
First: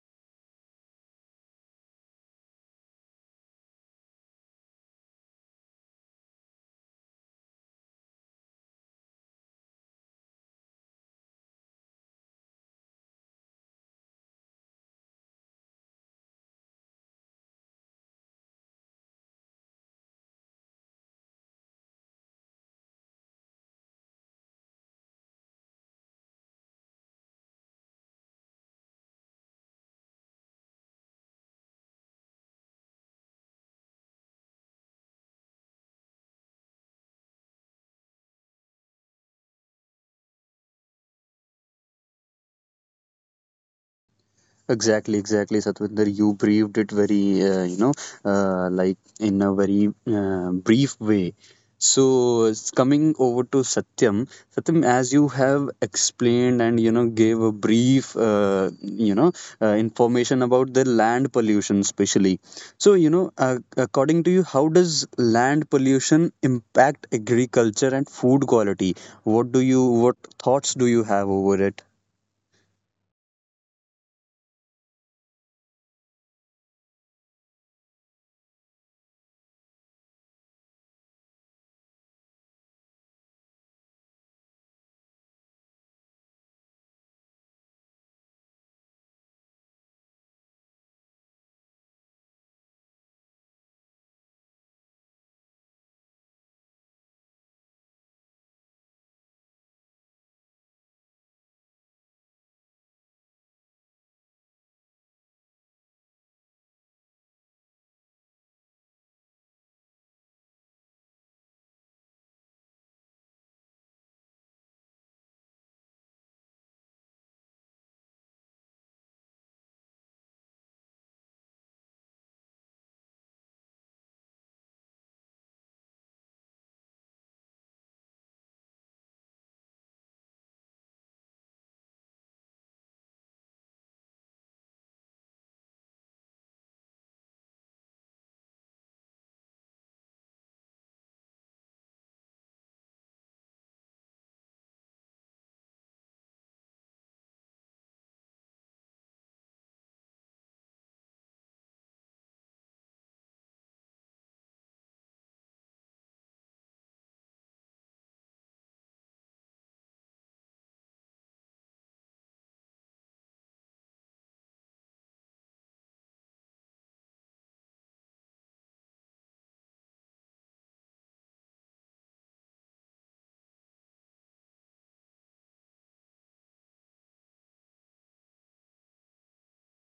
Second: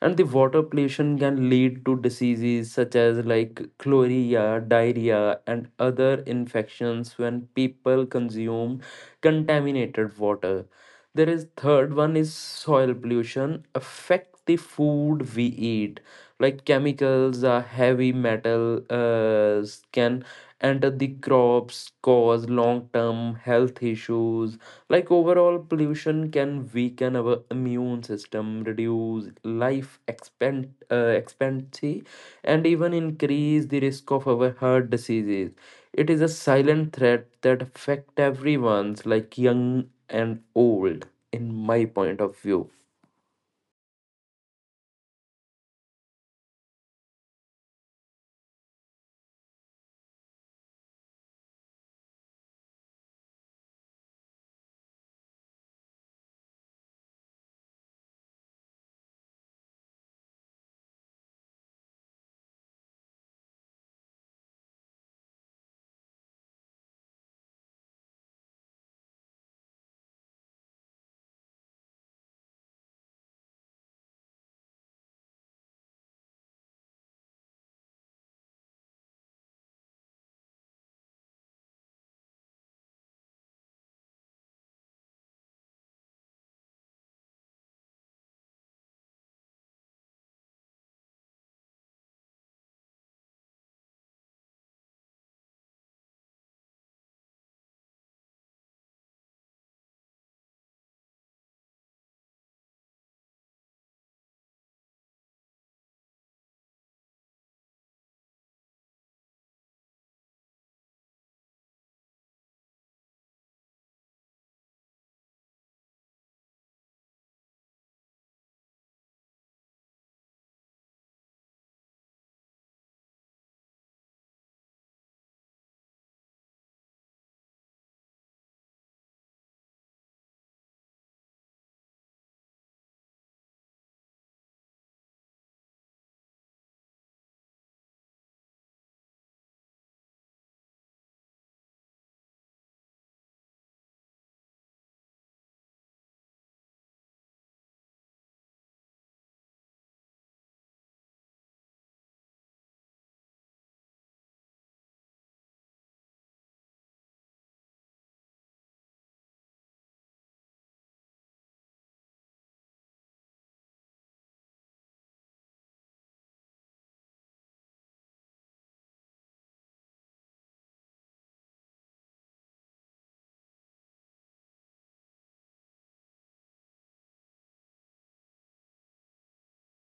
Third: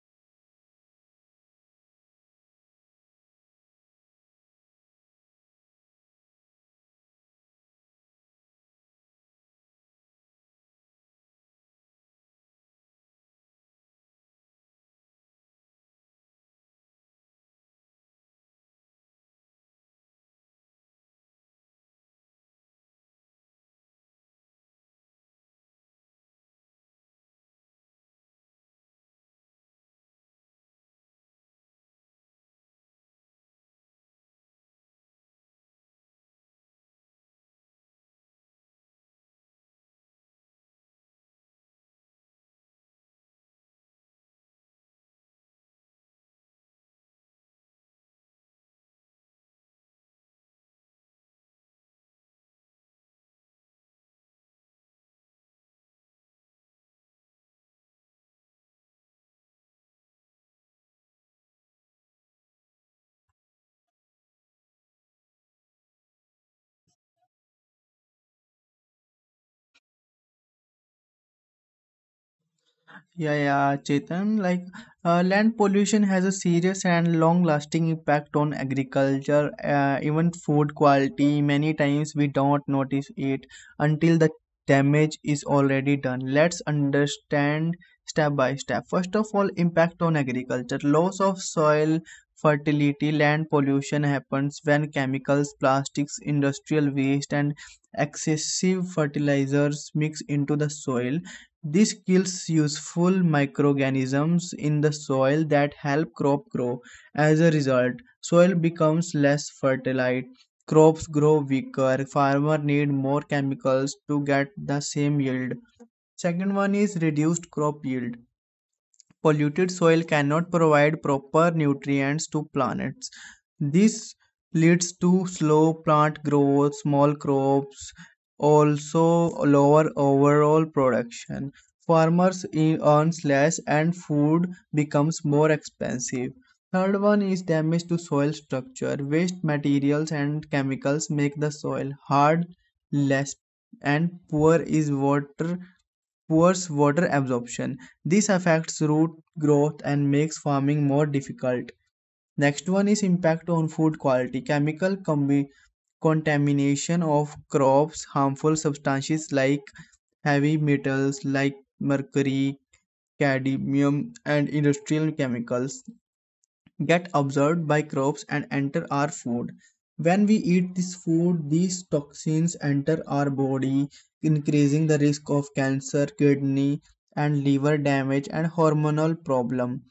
Speaker 2: And the water pollution can lead to diseases such as like chlorella, diarrhea, and other infections when people consume contaminated water. There is third one is soil pollution affect the food we eat. Like chemicals, heavy metal can enter the crops, cause long term health issues. Like overall pollution can weaken our immune system, reduce life expectancy, and even increase the risk of our heart diseases. It is a silent threat that affect everyone's, like young and old, in my point of view.
Speaker 1: Exactly, exactly, Satwinder. You briefed it very, like in a very, brief way. So, coming over to Satyam, as you have explained and, gave a brief, information about the land pollution, especially. So, according to you, how does land pollution impact agriculture and food quality? What thoughts do you have over it?
Speaker 3: Yeah, yeah, Chetan. Land pollution has a serious and long-lasting impact on agriculture, even food quality. Many times we don't notice it until the damage is already done. Let's understand step by step. First of all, impact on agriculture. Loss of soil fertility, land pollution happens when chemicals, plastics, industrial waste, and excessive fertilizers mix into the soil. This kills useful microorganisms in the soil that help crop grow. As a result, soil becomes less fertile, crops grow weaker, farmers need more chemicals to get the same yield. Second one is reduced crop yield. Polluted soil cannot provide proper nutrients to plants. This leads to slow plant growth, small crops, also lower overall production. Farmers earn less and food becomes more expensive. Third one is damage to soil structure. Waste materials and chemicals make the soil hard, less and poor is water poor water absorption. This affects root growth and makes farming more difficult. Next one is impact on food quality. Contamination of crops, harmful substances like heavy metals like mercury, cadmium, and industrial chemicals get absorbed by crops and enter our food. When we eat this food, these toxins enter our body, increasing the risk of cancer, kidney and liver damage and hormonal problem.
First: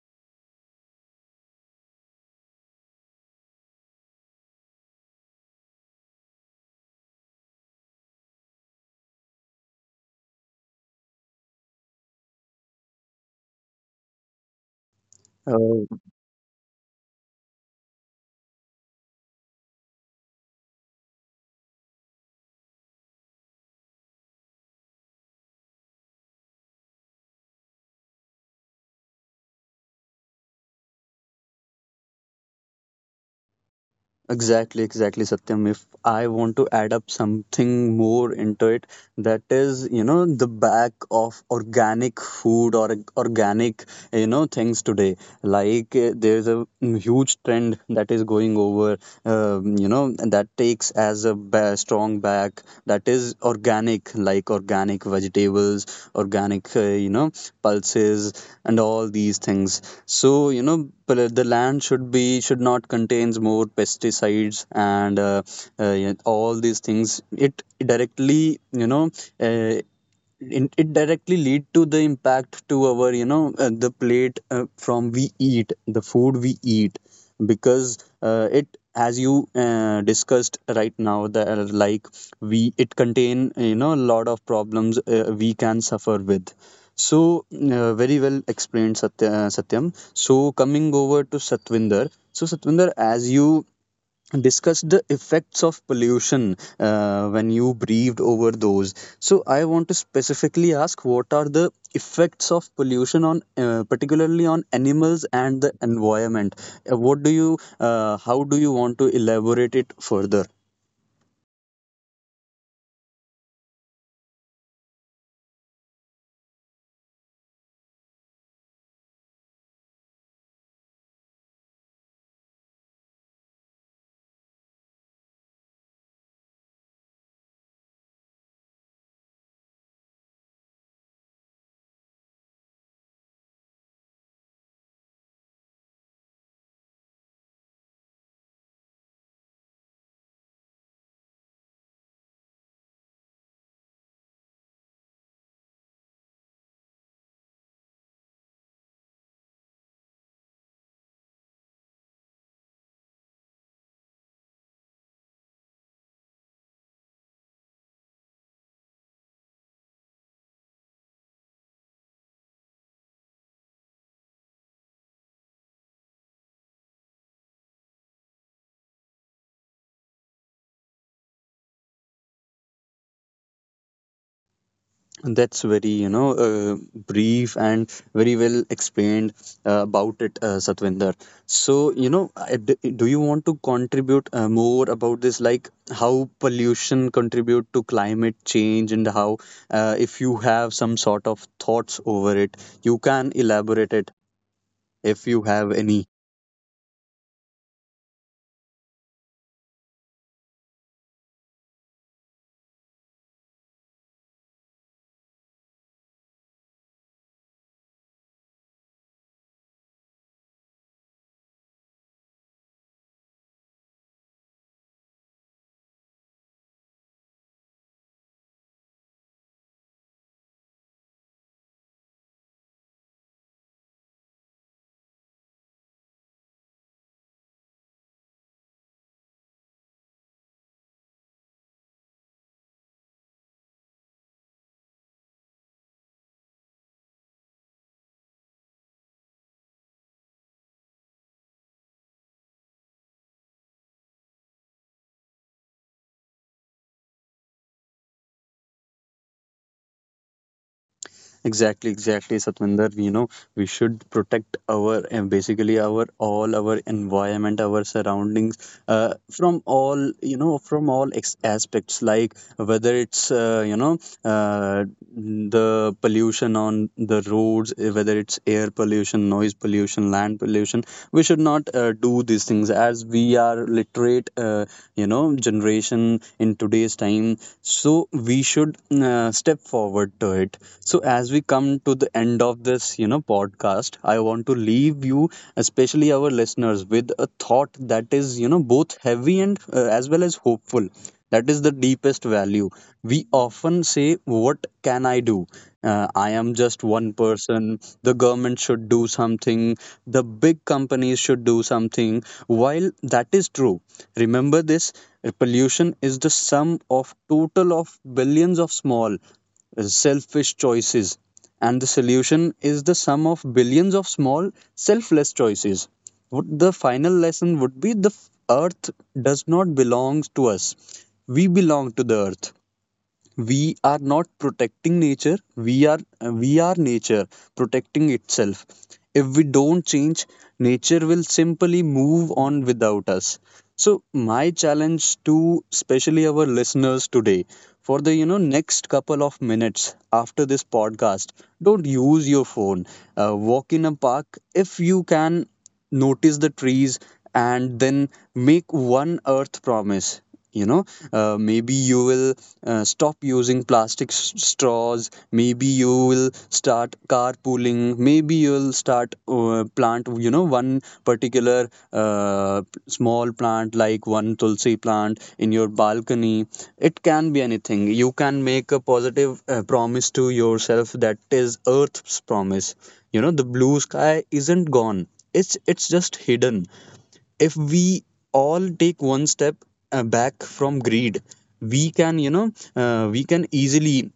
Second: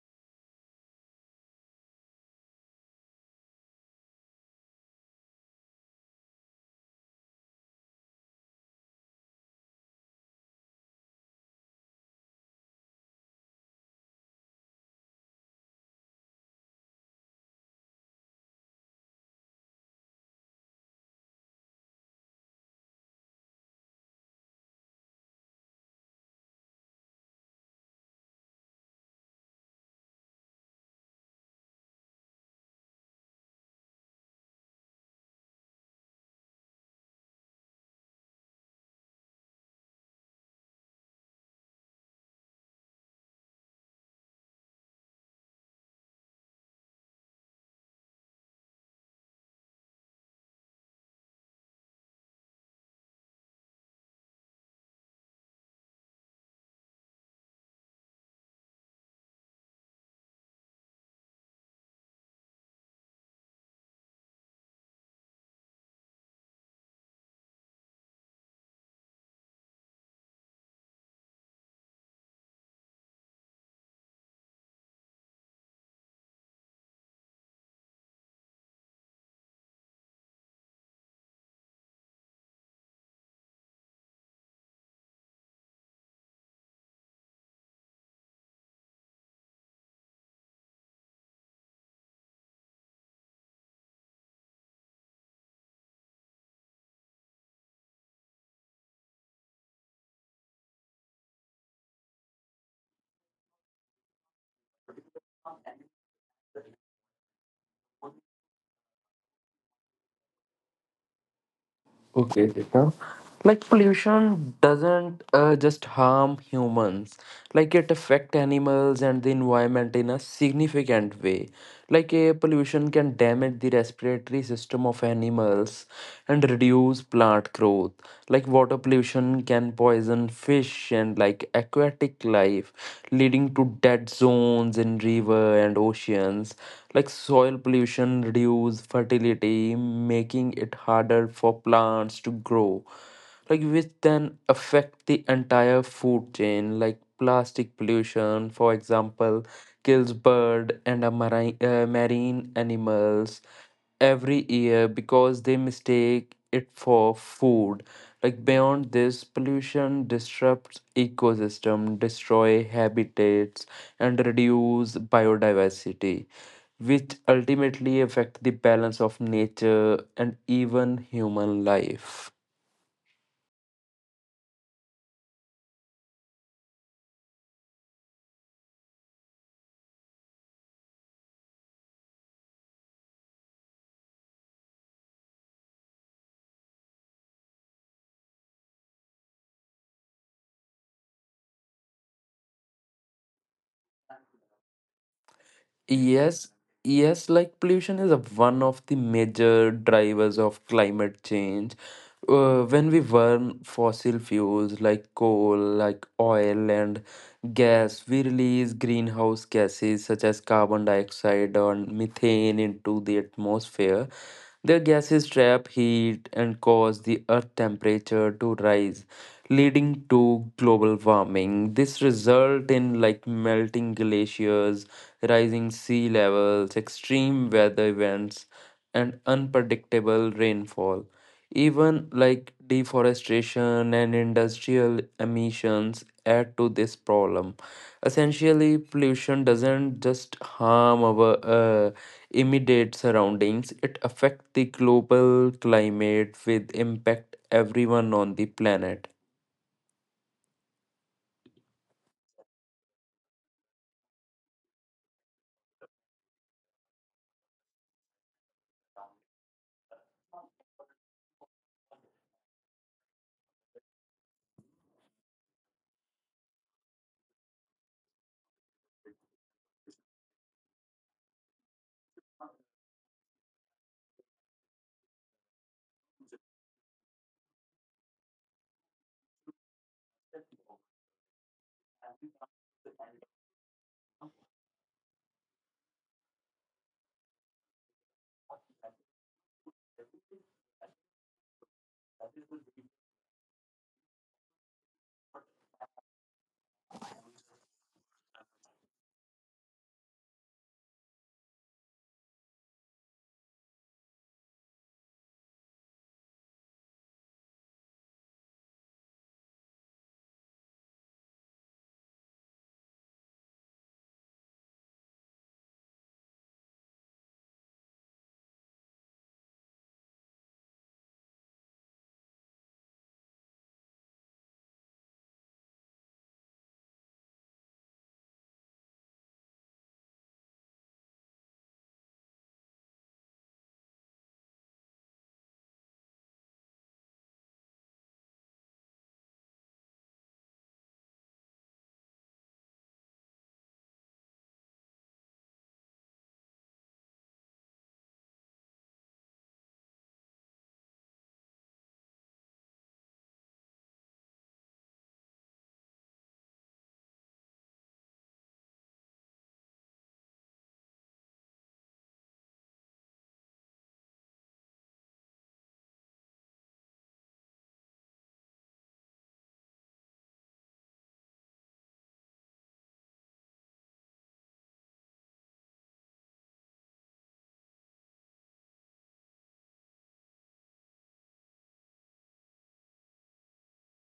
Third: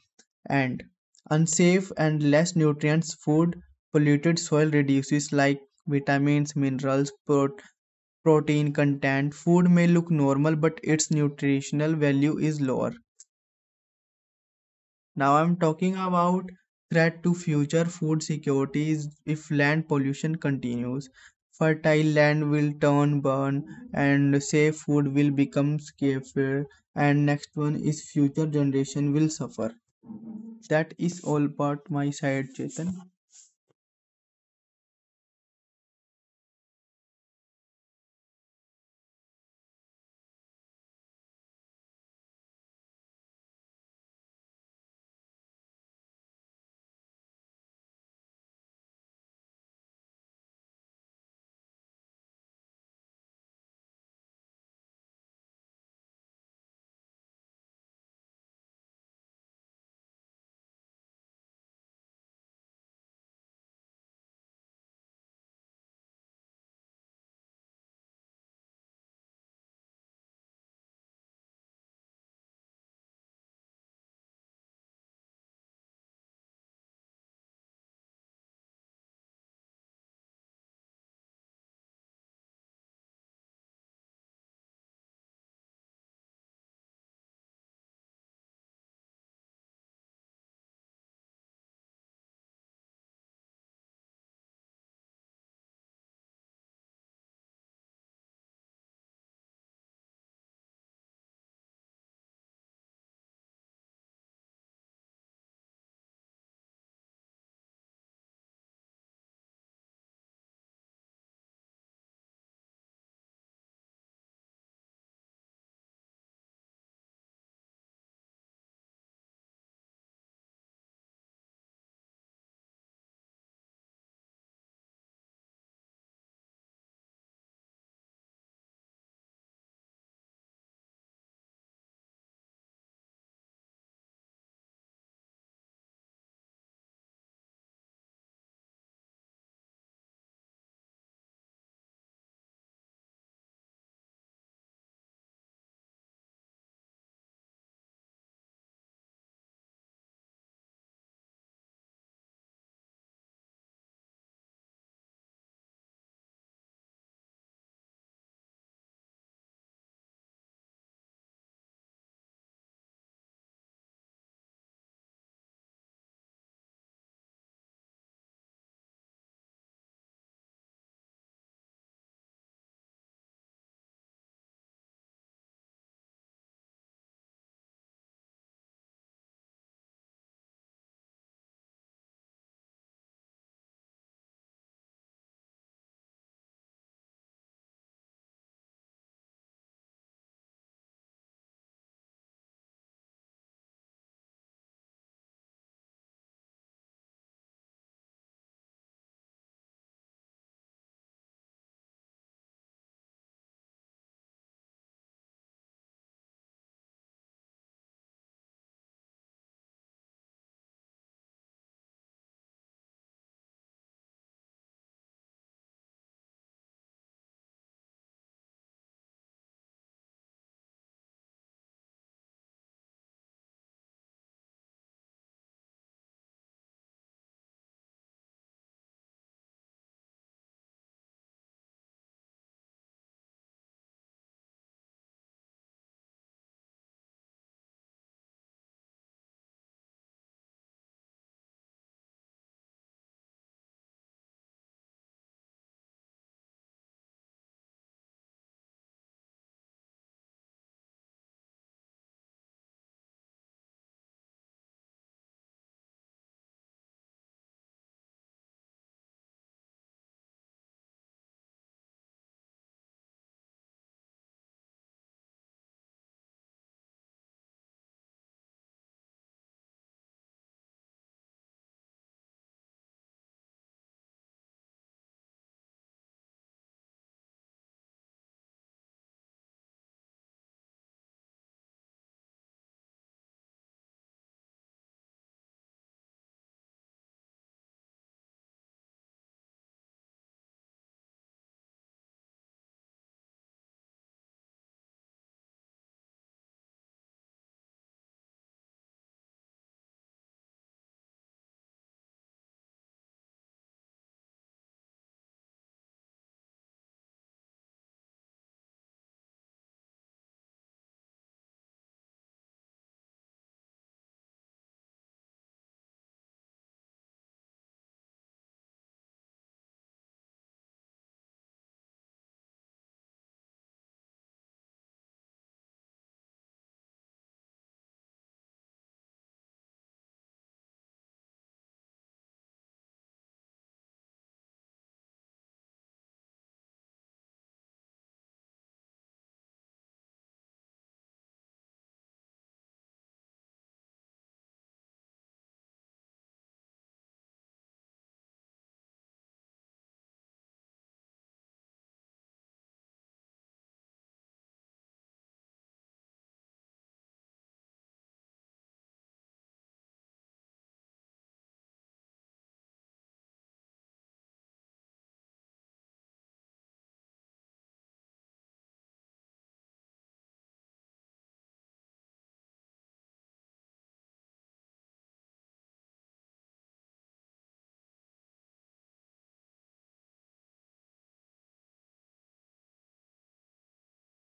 Speaker 3: And unsafe and less nutrients food, polluted soil reduces like vitamins, minerals, protein content. Food may look normal, but its nutritional value is lower. Now I'm talking about threat to future food security is if land pollution continues. Fertile land will turn burn and safe food will become scarcer and next one is future generation will suffer. That is all about my side, Chetan.
Speaker 1: Exactly, exactly, Satyam. If I want to add up something more into it, that is, the back of organic food or organic, things today. Like there's a huge trend that is going over, that takes as a strong back that is organic, like organic vegetables, organic, pulses, and all these things. So, you know, the land should be should not contains more pesticides and yeah, all these things it directly you know uh, it directly lead to the impact to our you know the plate from we eat the food we eat because it as you discussed right now that like we it contain you know a lot of problems we can suffer with so very well explained satyam so coming over to satvinder so satvinder as you discuss the effects of pollution when you breathed over those. So I want to specifically ask what are the effects of pollution on particularly on animals and the environment. What do you how do you want to elaborate it further?
Speaker 2: Okay, Dita. Like pollution doesn't just harm humans. Like it affect animals and the environment in a significant way. Like air pollution can damage the respiratory system of animals and reduce plant growth. Like water pollution can poison fish and like aquatic life, leading to dead zones in river and oceans. Like soil pollution reduce fertility, making it harder for plants to grow. Like which then affect the entire food chain. Like plastic pollution, for example, kills bird and a marine, marine animals every year because they mistake it for food. Like beyond this, pollution disrupts ecosystem, destroy habitats, and reduce biodiversity, which ultimately affect the balance of nature and even human life.
Speaker 1: That's very, you know, brief and very well explained about it, Satvinder. So, you know, do you want to contribute more about this, like how pollution contribute to climate change and how, if you have some sort of thoughts over it, you can elaborate it if you have any.
Speaker 2: Yes, yes, like pollution is a, one of the major drivers of climate change. When we burn fossil fuels like coal, like oil and gas, we release greenhouse gases such as carbon dioxide and methane into the atmosphere. Their gases trap heat and cause the Earth temperature to rise, leading to global warming. This result in like melting glaciers, rising sea levels, extreme weather events, and unpredictable rainfall. Even like deforestation and industrial emissions add to this problem. Essentially, pollution doesn't just harm our immediate surroundings, it affects the global climate with impact everyone on the planet.
Speaker 1: Exactly, exactly, Satvinder. You know, we should protect our and basically our all our environment, our surroundings, from all you know, from all aspects, like whether it's uh, the pollution on the roads, whether it's air pollution, noise pollution, land pollution. We should not do these things as we are literate, you know, generation in today's time so we should step forward to it. So as we come to the end of this, you know, podcast, I want to leave you, especially our listeners, with a thought that is, you know, both heavy and as well as hopeful. That is the deepest value. We often say, what can I do? I am just one person. The government should do something. The big companies should do something. While that is true, remember this: pollution is the sum of total of billions of small, selfish choices, and the solution is the sum of billions of small, selfless choices. What the final lesson would be: the Earth does not belong to us; we belong to the Earth. We are not protecting nature, we are, we are nature protecting itself. If we don't change, nature will simply move on without us. So my challenge to especially our listeners today: for the, you know, next couple of minutes after this podcast, don't use your phone. Walk in a park if you can. Notice the trees, and then make one earth promise. you know Maybe you will stop using plastic straws, maybe you will start carpooling, maybe you'll start plant, you know, one particular small plant, like one tulsi plant in your balcony. It can be anything. You can make a positive promise to yourself, that is earth's promise. You know, the blue sky isn't gone, it's just hidden. If we all take one step back from greed, we can, you know, we can easily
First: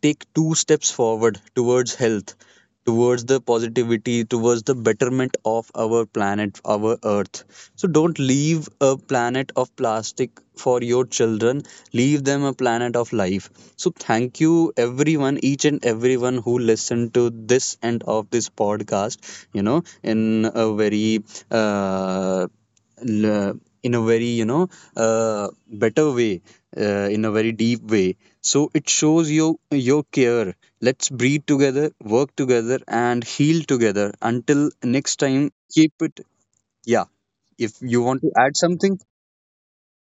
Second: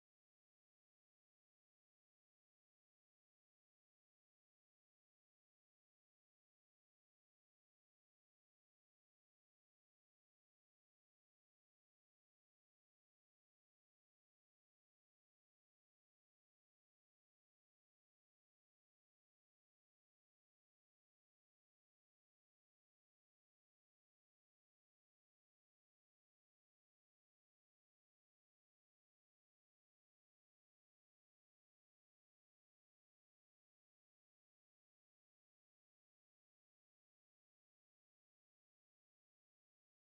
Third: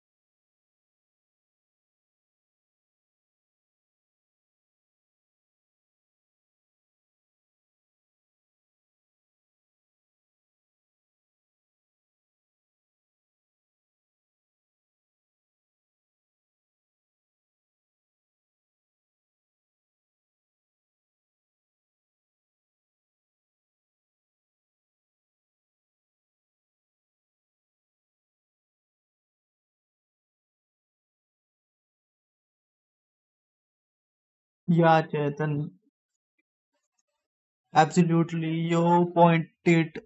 Speaker 1: take two steps forward towards health, towards the positivity, towards the betterment of our planet, our earth. So don't leave a planet of plastic for your children, leave them a planet of life. So thank you everyone, each and everyone who listened to this end of this podcast, you know, in a very uh, in a very, you know, better way, in a very deep way, so it shows you your care. Let's breathe together, work together, and heal together. Until
Speaker 3: Yeah,
Speaker 1: next time,
Speaker 3: Chetan,
Speaker 1: keep it. Yeah. If you want to
Speaker 3: absolutely.
Speaker 1: add something,
Speaker 3: You point it,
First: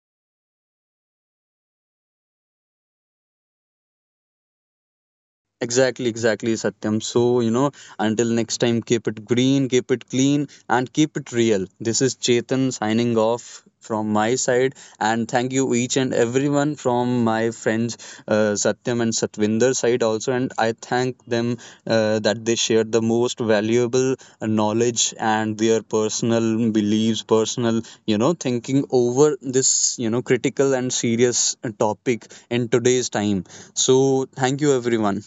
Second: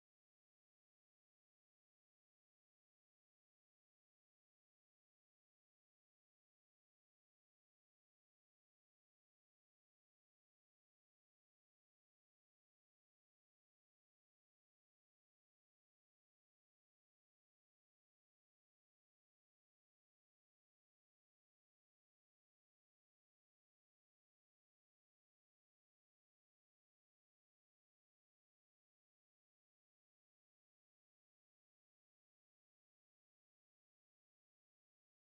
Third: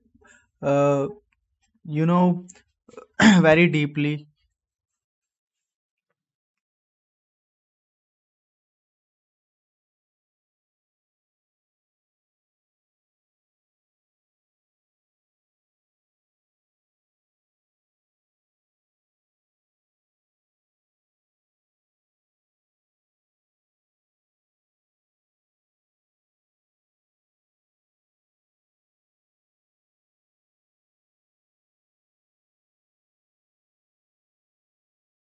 Speaker 3: uh, you know, very deeply.
Speaker 1: exactly, exactly, Satyam. So, you know, until next time, keep it green, keep it clean, and keep it real. This is Chetan signing off from my side. And thank you, each and everyone from my friends Satyam and Satvinder side also. And I thank them that they shared the most valuable knowledge and their personal beliefs, personal, you know, thinking over this, you know, critical and serious topic in today's time. So, thank you, everyone.